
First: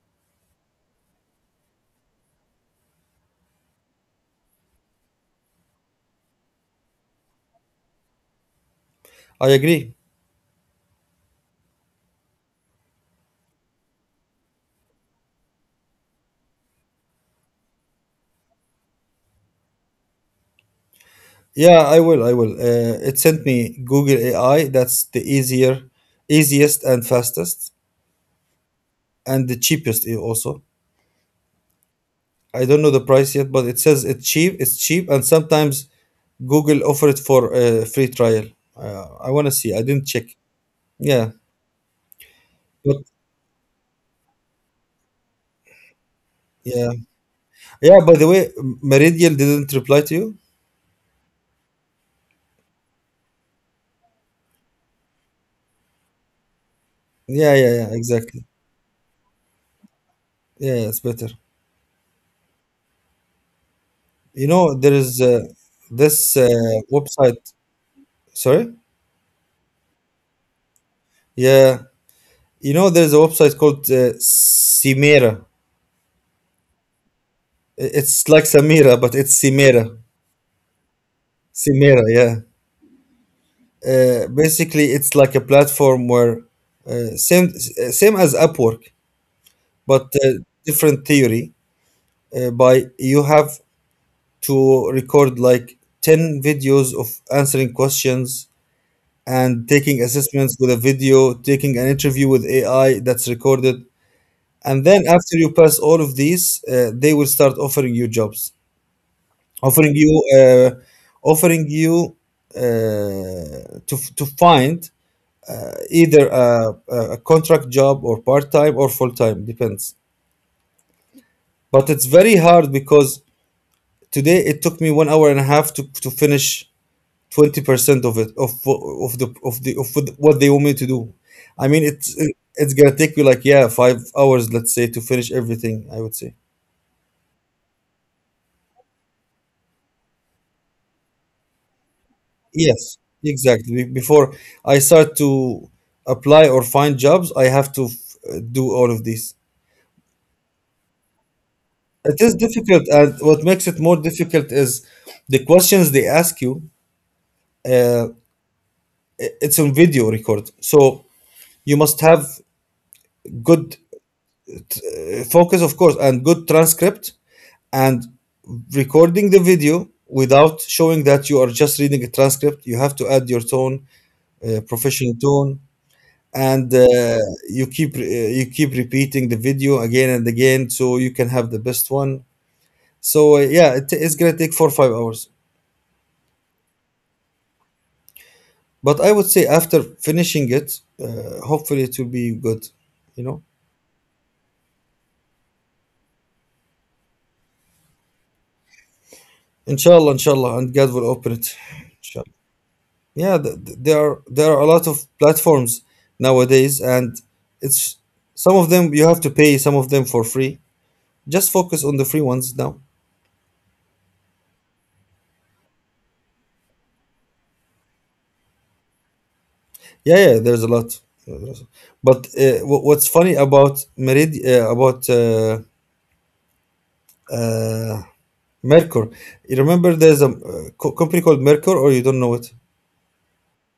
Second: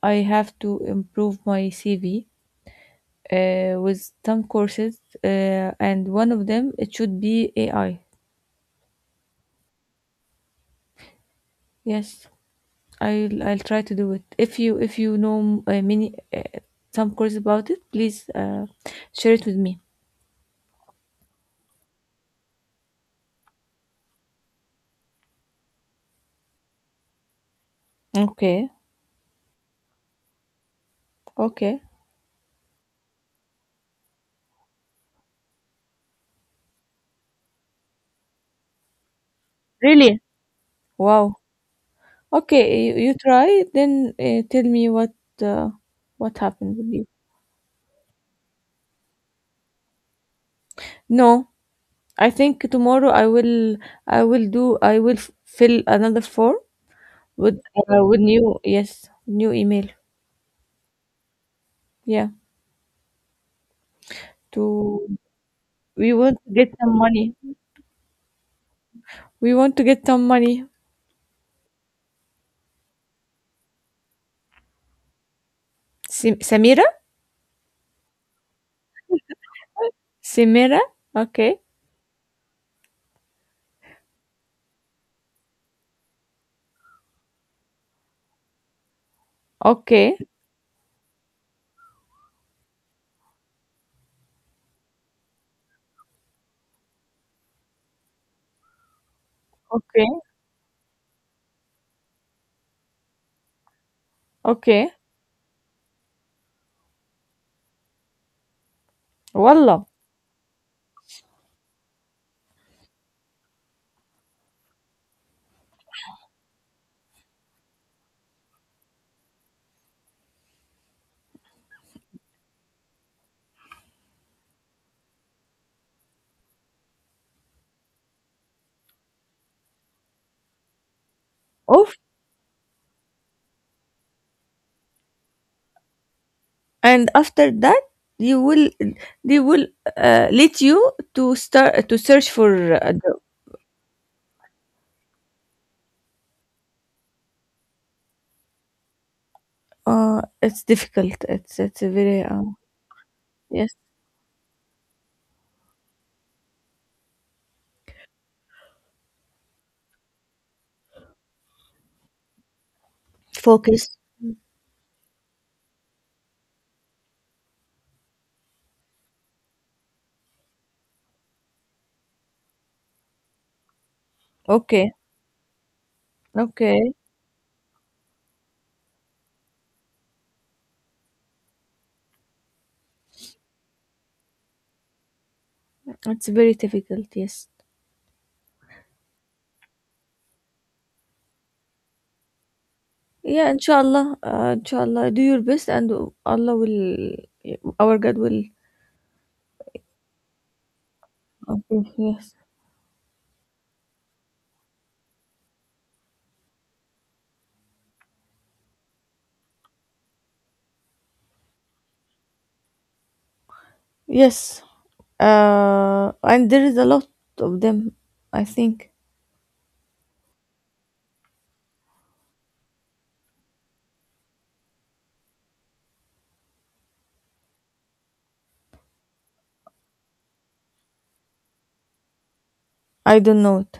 [SPEAKER 2] I have to improve my CV with some courses, and one of them it should be AI.
[SPEAKER 1] I agree.
[SPEAKER 2] Yes. I'll try to do it. If you know many some course about it, please share it with me.
[SPEAKER 1] Yeah, I will. I will. It sent me Google AI. That's the easier, easiest and fastest,
[SPEAKER 2] Okay,
[SPEAKER 1] and the cheapest also.
[SPEAKER 2] okay.
[SPEAKER 1] I don't know the price yet, but it says it's cheap. It's cheap, and sometimes Google offer it for a free trial. I want to see. I didn't check.
[SPEAKER 2] Really?
[SPEAKER 1] Yeah,
[SPEAKER 2] Wow. Okay,
[SPEAKER 1] but
[SPEAKER 2] you try then tell me uh, what happened
[SPEAKER 1] yeah,
[SPEAKER 2] with you.
[SPEAKER 1] yeah. By the way, Meridian didn't reply to you.
[SPEAKER 2] No, I think tomorrow I will fill another form
[SPEAKER 1] Yeah, yeah, yeah.
[SPEAKER 2] with
[SPEAKER 1] Exactly.
[SPEAKER 2] new yes, new email.
[SPEAKER 1] Yeah, yeah, it's better.
[SPEAKER 2] Yeah,
[SPEAKER 1] You
[SPEAKER 2] to
[SPEAKER 1] know, there is
[SPEAKER 2] we want
[SPEAKER 1] this
[SPEAKER 2] to get some money.
[SPEAKER 1] website. Sorry.
[SPEAKER 2] We want to get some money.
[SPEAKER 1] Yeah, you know, there's a website called Cimera.
[SPEAKER 2] Samira.
[SPEAKER 1] It's like Samira, but it's Cimera.
[SPEAKER 2] سميرة؟ Okay,
[SPEAKER 1] Cimera. Yeah. Basically, it's like a platform where same as Upwork, but
[SPEAKER 2] okay,
[SPEAKER 1] different theory. By you have to record like ten videos of answering questions and taking
[SPEAKER 2] okay,
[SPEAKER 1] assessments with a video, taking an interview with AI that's recorded, and
[SPEAKER 2] okay.
[SPEAKER 1] then after you pass all of these, they will start offering you jobs,
[SPEAKER 2] Wallah,
[SPEAKER 1] offering you, uh, offering you to find either a contract job or part time or full time, depends. But it's very hard because today it took me 1 hour and a half to finish 20% of it, of what they want me to do. I mean,
[SPEAKER 2] off.
[SPEAKER 1] it's gonna take you like, yeah, 5 hours, let's say, to finish everything. I would say
[SPEAKER 2] And after that they will they will let you to start to search for a
[SPEAKER 1] yes,
[SPEAKER 2] job.
[SPEAKER 1] exactly. Before I start to apply or find jobs, I have to do all of these.
[SPEAKER 2] It's difficult. It's a very
[SPEAKER 1] It is difficult, and what
[SPEAKER 2] yes,
[SPEAKER 1] makes it more difficult is the questions they ask you. Uh, it's on video record, so you must have good
[SPEAKER 2] focus.
[SPEAKER 1] focus, of course, and good transcript, and recording the video without showing that you are just reading a transcript. You have to add your tone,
[SPEAKER 2] Okay,
[SPEAKER 1] professional tone, and
[SPEAKER 2] okay.
[SPEAKER 1] you keep you keep repeating the video again and again, so you can have the best one. So yeah, it, it's gonna take 4 or 5 hours.
[SPEAKER 2] It's very difficult. Yes.
[SPEAKER 1] But I would say after finishing it, hopefully it will be good, you know.
[SPEAKER 2] Yeah. Inshallah. Inshallah. Do your best, and Allah will. Our God will.
[SPEAKER 1] Inshallah, inshallah, and God will open it.
[SPEAKER 2] Okay.
[SPEAKER 1] Inshallah.
[SPEAKER 2] Yes.
[SPEAKER 1] Yeah, there are a lot of platforms nowadays, and it's some of them you have to pay, some of them for free. Just focus on the free ones now.
[SPEAKER 2] Yes, and there is a lot of them. I think
[SPEAKER 1] Yeah, yeah, there's a lot. There's- But what's funny about Merid about uh, Mercur? You remember there's a company called Mercur, or you don't know it?
[SPEAKER 2] I don't know it.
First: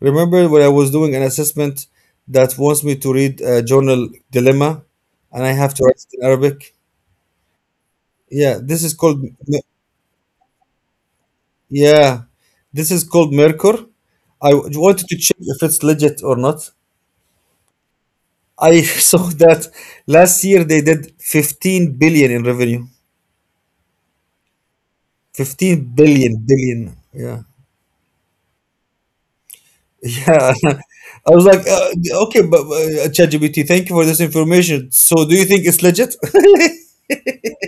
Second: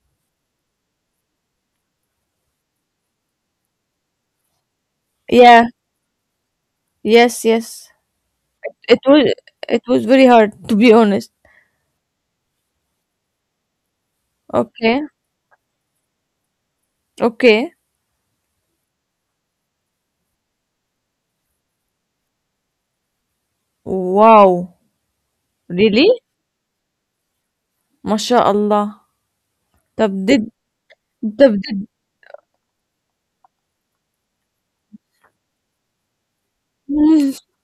[SPEAKER 1] Remember when I was doing an assessment that wants me to read a journal dilemma and I
[SPEAKER 2] Yeah.
[SPEAKER 1] have to write it in Arabic?
[SPEAKER 2] Yes. Yes.
[SPEAKER 1] Yeah, this is
[SPEAKER 2] It
[SPEAKER 1] called me-
[SPEAKER 2] was. It was very hard to be honest.
[SPEAKER 1] yeah, this is called Merkur. I
[SPEAKER 2] Okay.
[SPEAKER 1] wanted to check if it's legit or not.
[SPEAKER 2] Okay.
[SPEAKER 1] I saw that last year they did 15 billion in revenue.
[SPEAKER 2] Wow.
[SPEAKER 1] 15
[SPEAKER 2] Really?
[SPEAKER 1] billion billion. Yeah.
[SPEAKER 2] MashaAllah. طب did
[SPEAKER 1] Yeah. I was
[SPEAKER 2] طب
[SPEAKER 1] like,
[SPEAKER 2] did.
[SPEAKER 1] okay, but ChatGPT, thank you for this information. So do you think it's legit?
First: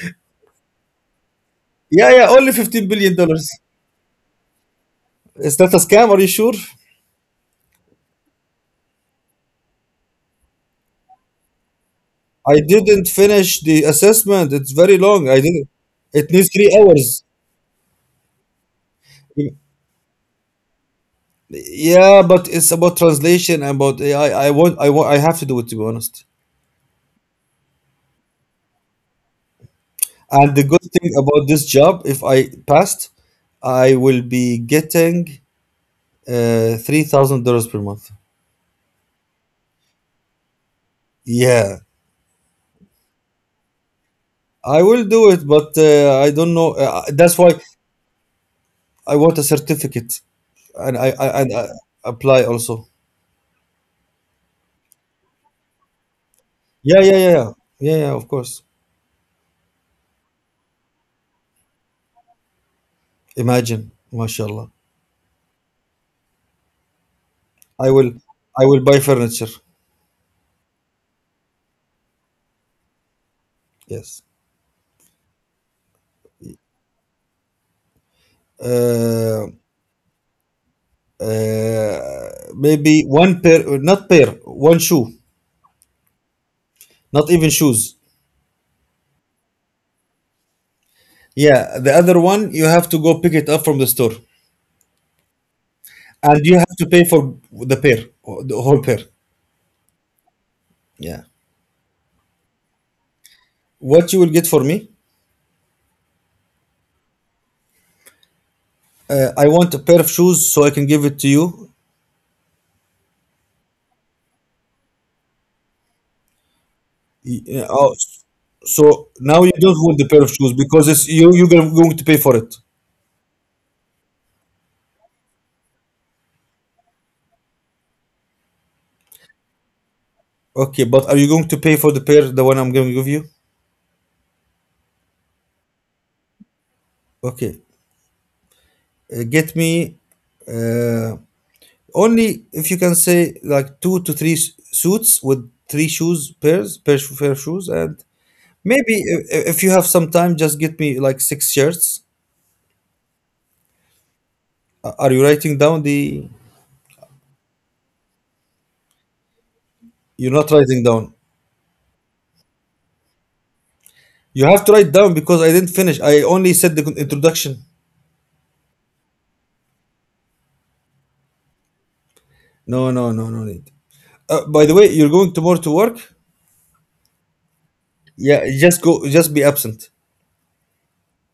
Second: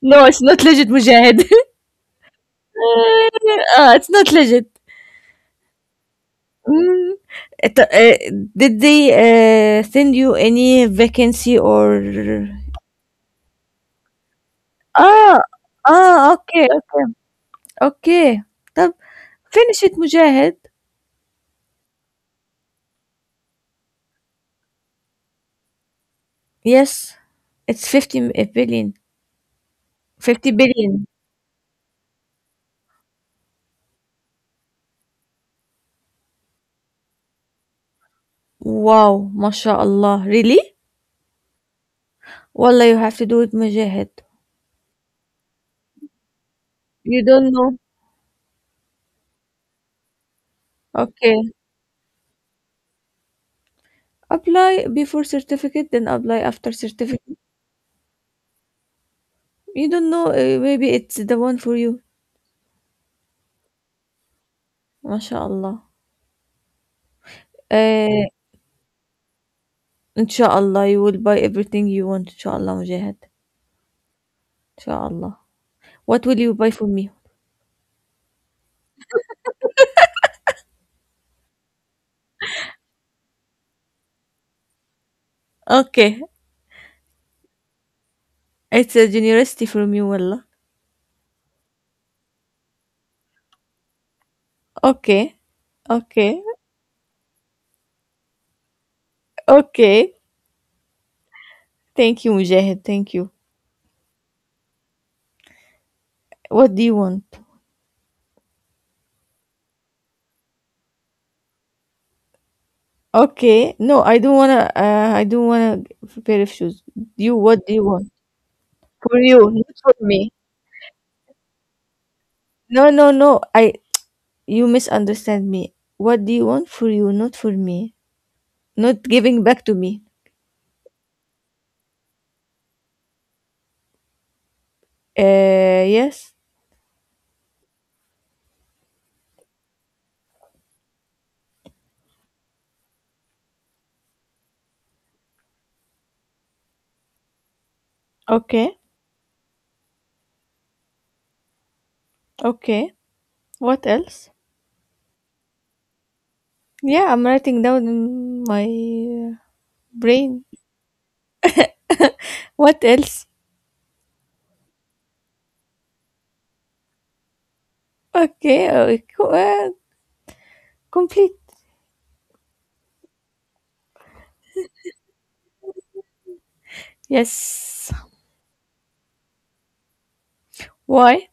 [SPEAKER 2] No, it's not legit, Mujahid.
[SPEAKER 1] Yeah, yeah, only 15 billion dollars.
[SPEAKER 2] Uh, it's not legit.
[SPEAKER 1] Is that a scam? Are you sure?
[SPEAKER 2] Mm. Uh, did they send you any vacancy or
[SPEAKER 1] I didn't finish the assessment. It's very long. I
[SPEAKER 2] آه،
[SPEAKER 1] didn't. It
[SPEAKER 2] آه،
[SPEAKER 1] needs
[SPEAKER 2] أوكي،
[SPEAKER 1] three
[SPEAKER 2] أوكي،
[SPEAKER 1] hours.
[SPEAKER 2] أوكي. طَب finish it مجاهد.
[SPEAKER 1] Yeah, but it's about translation and about AI. I want. I want. I have to do it to be honest.
[SPEAKER 2] Yes, it's 50,000,000,000
[SPEAKER 1] And the good
[SPEAKER 2] 50,000,000,000
[SPEAKER 1] thing about this job, if I passed, I will be getting $3,000 per month.
[SPEAKER 2] Wow! ما شاء الله. Really?
[SPEAKER 1] Yeah,
[SPEAKER 2] والله you have to do it مجاهد.
[SPEAKER 1] I will do it, but I don't know.
[SPEAKER 2] You
[SPEAKER 1] That's why
[SPEAKER 2] don't know.
[SPEAKER 1] I want a certificate, and I, I
[SPEAKER 2] Okay.
[SPEAKER 1] and I apply also.
[SPEAKER 2] Apply before certificate, then apply after
[SPEAKER 1] Yeah, yeah, yeah,
[SPEAKER 2] certificate.
[SPEAKER 1] yeah, yeah, yeah. Of course.
[SPEAKER 2] You don't know, maybe it's the one for you.
[SPEAKER 1] Imagine, mashallah.
[SPEAKER 2] ما شاء الله.
[SPEAKER 1] I will,
[SPEAKER 2] آآ
[SPEAKER 1] I will buy furniture.
[SPEAKER 2] إن شاء الله you will buy everything you want. إن شاء الله مجاهد.
[SPEAKER 1] Yes.
[SPEAKER 2] إن شاء الله. What will you buy for me?
[SPEAKER 1] Uh, maybe one pair, not pair, one shoe,
[SPEAKER 2] Okay.
[SPEAKER 1] not even shoes.
[SPEAKER 2] It's a generosity from you, Wallah.
[SPEAKER 1] Yeah, the other one you have to go pick it up from the store,
[SPEAKER 2] Okay, okay,
[SPEAKER 1] and you have to pay for the pair, the whole pair.
[SPEAKER 2] okay.
[SPEAKER 1] Yeah.
[SPEAKER 2] Thank you, Mujahid. Thank you.
[SPEAKER 1] What you will get for me?
[SPEAKER 2] What do you want?
[SPEAKER 1] I want a pair of shoes so I can give it to you.
[SPEAKER 2] Okay, no, I don't wanna. I don't wanna a pair of shoes. You, what do you
[SPEAKER 1] Oh,
[SPEAKER 2] want?
[SPEAKER 1] so
[SPEAKER 2] For
[SPEAKER 1] now
[SPEAKER 2] you,
[SPEAKER 1] you
[SPEAKER 2] not
[SPEAKER 1] don't
[SPEAKER 2] for
[SPEAKER 1] want the pair
[SPEAKER 2] me.
[SPEAKER 1] of shoes because it's you. You're going to pay for it.
[SPEAKER 2] No, no, no. I You misunderstand me. What do you want for you, not for me? Not giving back to me.
[SPEAKER 1] Okay, but are you going to pay for the pair, the one I'm going to give you?
[SPEAKER 2] Yes.
[SPEAKER 1] Okay, get me, uh, only if you can say like two to three suits with three shoes pair of shoes, and
[SPEAKER 2] Okay,
[SPEAKER 1] maybe if you have some time, just get me like six shirts.
[SPEAKER 2] okay. What else?
[SPEAKER 1] Are you writing down the?
[SPEAKER 2] Yeah, I'm writing down in my uh,
[SPEAKER 1] You're
[SPEAKER 2] brain.
[SPEAKER 1] not writing down.
[SPEAKER 2] What else?
[SPEAKER 1] You have to write down because I didn't finish. I only said the introduction.
[SPEAKER 2] Okay, complete.
[SPEAKER 1] No, no, no, no need. By the way, you're going tomorrow to work?
[SPEAKER 2] Yes.
[SPEAKER 1] Yeah, just go, just be absent.
[SPEAKER 2] Why?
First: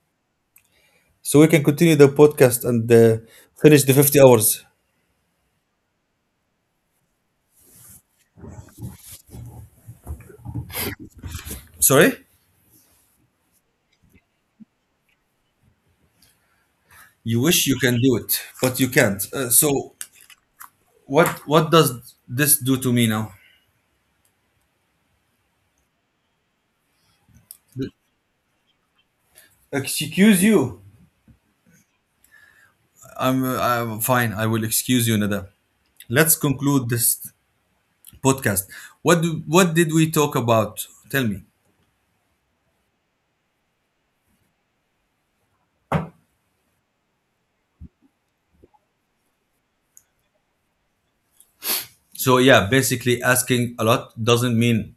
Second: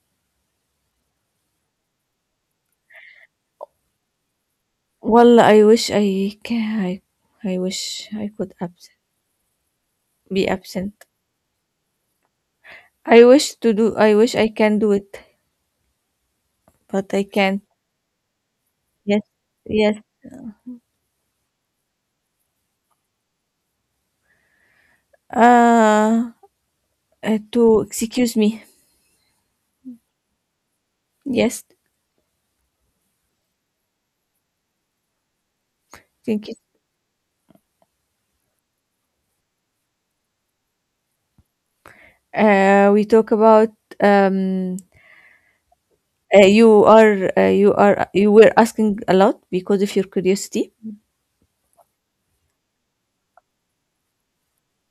[SPEAKER 1] So we can continue the podcast and finish the 50 hours.
[SPEAKER 2] Well, I wish I could be absent.
[SPEAKER 1] Sorry,
[SPEAKER 2] I wish to do. I wish I can do it, but I
[SPEAKER 1] you
[SPEAKER 2] can't.
[SPEAKER 1] wish you can do it, but you can't.
[SPEAKER 2] Yes.
[SPEAKER 1] So
[SPEAKER 2] Yes.
[SPEAKER 1] what does this do to me now?
[SPEAKER 2] Uh, to excuse me.
[SPEAKER 1] Excuse you.
[SPEAKER 2] Yes.
[SPEAKER 1] I'm fine. I will excuse you, Nada. Let's
[SPEAKER 2] Thank you.
[SPEAKER 1] conclude this podcast. What did we talk about? Tell me.
[SPEAKER 2] We talk about um. You are. You are. You were asking a lot because of your curiosity.
[SPEAKER 1] So yeah, basically asking a lot doesn't mean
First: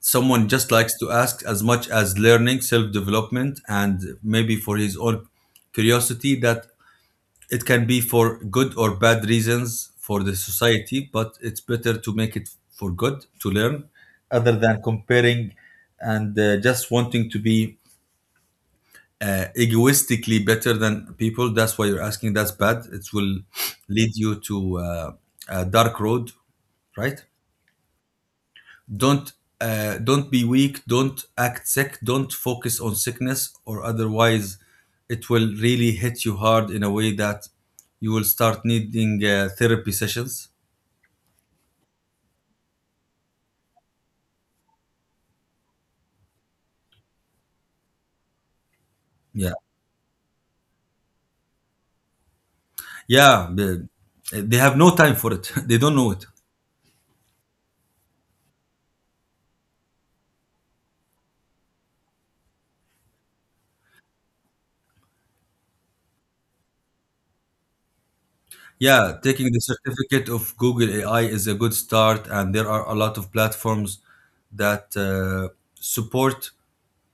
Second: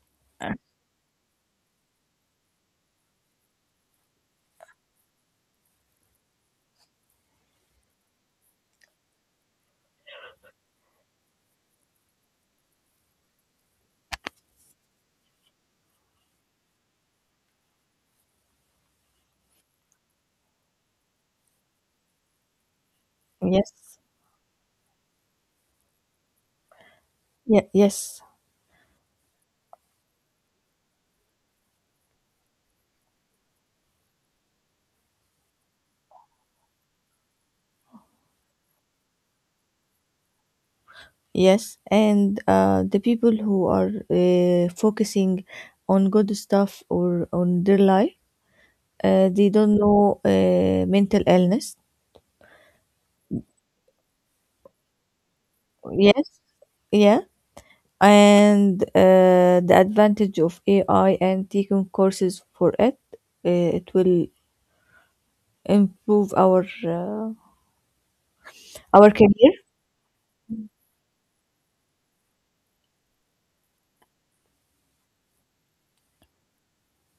[SPEAKER 1] someone
[SPEAKER 2] Uh,
[SPEAKER 1] just likes to ask as much as learning, self-development, and maybe for his own curiosity, that it can be for good or bad reasons for the society, but it's better to make it for good, to learn other than comparing and just wanting to be egoistically better than people. That's why you're asking. That's bad. It will
[SPEAKER 2] yes.
[SPEAKER 1] lead you to a dark road, right?
[SPEAKER 2] Yeah. Yes.
[SPEAKER 1] Don't don't be weak. Don't act sick. Don't focus on sickness, or otherwise, it will really hit you hard in a way that you will start needing therapy sessions.
[SPEAKER 2] Yes, and the people who are focusing on good stuff or on their life, they
[SPEAKER 1] Yeah,
[SPEAKER 2] don't know mental illness.
[SPEAKER 1] yeah. They have no time for it. They don't know it.
[SPEAKER 2] Yes, yeah, and the advantage of AI and taking courses for it, it will improve our
[SPEAKER 1] Yeah,
[SPEAKER 2] career.
[SPEAKER 1] taking the certificate of Google AI is a good start, and there are a lot of platforms that support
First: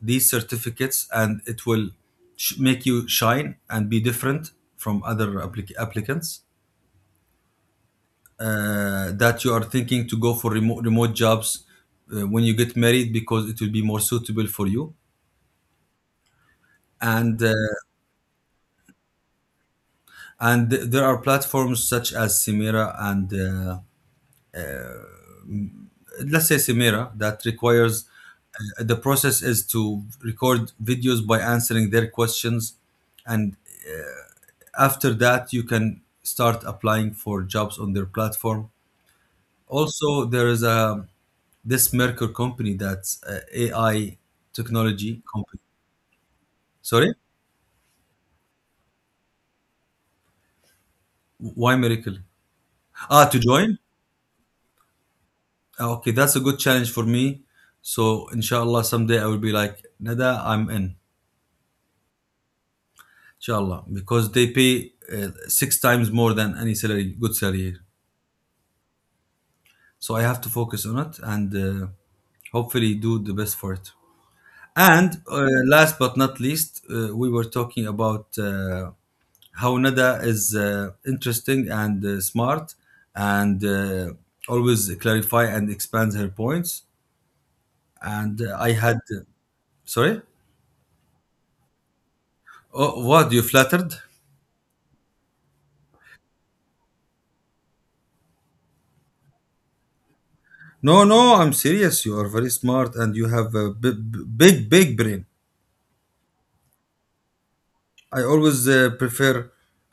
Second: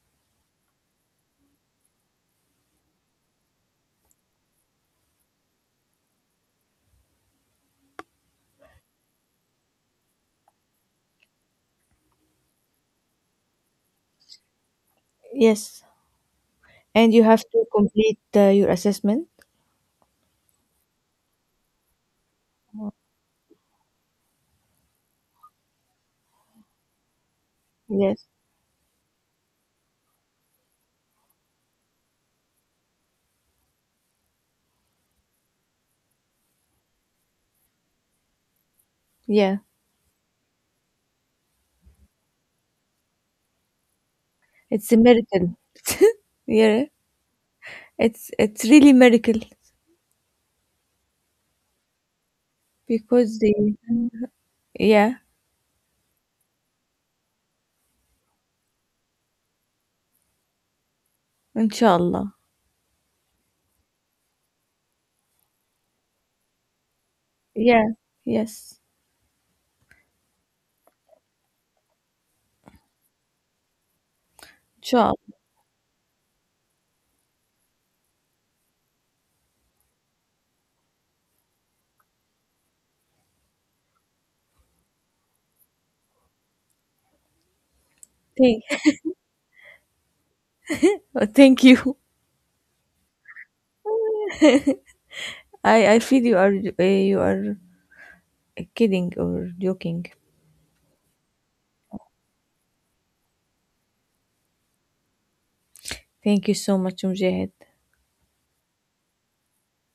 [SPEAKER 1] these certificates, and it will make you shine and be different from other applicants. That you are thinking to go for remote jobs when you get married because it will be more suitable for you.
[SPEAKER 2] Yes, and you have
[SPEAKER 1] And uh,
[SPEAKER 2] to complete your assessment.
[SPEAKER 1] and there are platforms such as Simera, and let's say Simera that requires.
[SPEAKER 2] Yes,
[SPEAKER 1] The process is to record videos by answering their questions, and after that, you can start applying for jobs on their platform.
[SPEAKER 2] yeah,
[SPEAKER 1] Also, there is a this Merkur company that's a AI
[SPEAKER 2] it's a
[SPEAKER 1] technology
[SPEAKER 2] miracle.
[SPEAKER 1] company.
[SPEAKER 2] Yeah,
[SPEAKER 1] Sorry,
[SPEAKER 2] it's really miracle.
[SPEAKER 1] why Miracle? Ah,
[SPEAKER 2] Because
[SPEAKER 1] to
[SPEAKER 2] they
[SPEAKER 1] join?
[SPEAKER 2] yeah
[SPEAKER 1] Ah, okay, that's a good challenge for me. So inshallah, someday I will be like Nada, I'm in.
[SPEAKER 2] inshallah,
[SPEAKER 1] Inshallah, because they pay six times more than any salary, good salary here.
[SPEAKER 2] yeah, yes,
[SPEAKER 1] So I have to focus on it and hopefully do the best for it.
[SPEAKER 2] inshallah.
[SPEAKER 1] And Last but not least, we were talking about how Nada is interesting and smart and always clarify and expands her points. And
[SPEAKER 2] thank,
[SPEAKER 1] I had, sorry,
[SPEAKER 2] Thank you.
[SPEAKER 1] oh, what, you flattered?
[SPEAKER 2] I feel you are kidding or joking.
[SPEAKER 1] No, no, I'm serious. You are very smart and you have a big, big brain.
[SPEAKER 2] Thank you so much, Mujahid.
[SPEAKER 1] I always prefer,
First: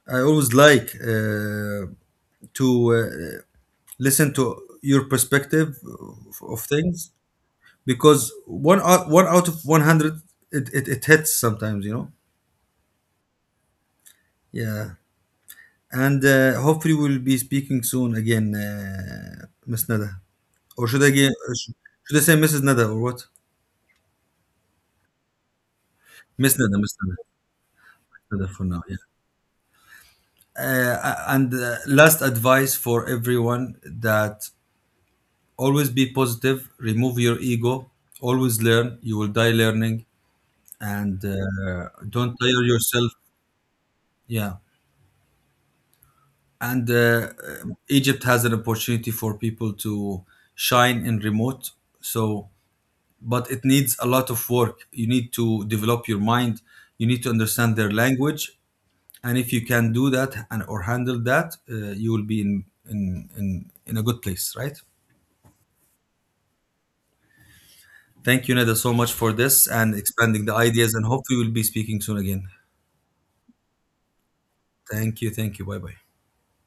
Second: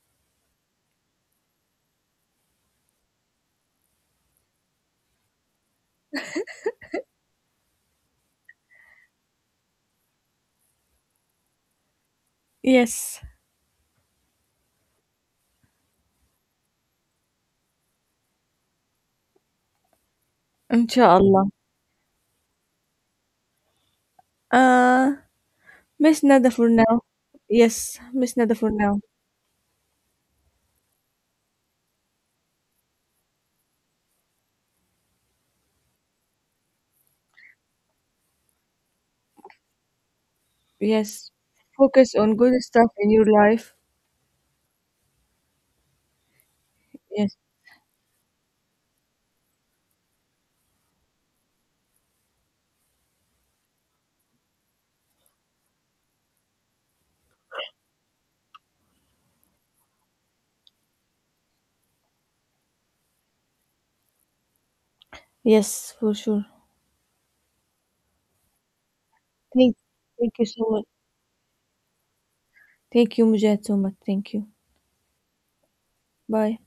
[SPEAKER 1] I always like to listen to your perspective of things because one out of 100, it hits sometimes.
[SPEAKER 2] Yes,
[SPEAKER 1] Yeah. And hopefully we'll be speaking soon again, Miss Nada. Or
[SPEAKER 2] inshallah.
[SPEAKER 1] should should I say Mrs. Nada or what?
[SPEAKER 2] uh Miss Nada
[SPEAKER 1] Miss
[SPEAKER 2] for
[SPEAKER 1] Nada,
[SPEAKER 2] now.
[SPEAKER 1] Miss Nada,
[SPEAKER 2] Yes, Miss
[SPEAKER 1] Nada
[SPEAKER 2] Nada
[SPEAKER 1] for
[SPEAKER 2] for
[SPEAKER 1] now.
[SPEAKER 2] now.
[SPEAKER 1] Yeah. uh, and Last advice for everyone: that always be positive, remove your ego, always learn, you will die learning. and
[SPEAKER 2] Yes,
[SPEAKER 1] uh,
[SPEAKER 2] focus on
[SPEAKER 1] don't
[SPEAKER 2] good
[SPEAKER 1] tire
[SPEAKER 2] stuff in
[SPEAKER 1] yourself.
[SPEAKER 2] your life.
[SPEAKER 1] Yeah. And
[SPEAKER 2] Yes.
[SPEAKER 1] Egypt has an opportunity for people to shine in remote. So, but it needs a lot of work. You need to develop your mind. You need to understand their language. And if you can do that and or handle that, you will be in a good place, right?
[SPEAKER 2] Yes, for sure.
[SPEAKER 1] Thank you, Neda, so much for this
[SPEAKER 2] thank
[SPEAKER 1] and
[SPEAKER 2] Thank
[SPEAKER 1] expanding
[SPEAKER 2] you
[SPEAKER 1] the
[SPEAKER 2] so much.
[SPEAKER 1] ideas. And hopefully, we'll be speaking soon again.
[SPEAKER 2] Thank you, Mujahid, so much. Thank you.
[SPEAKER 1] Thank you. Thank you. Bye bye.
[SPEAKER 2] Bye.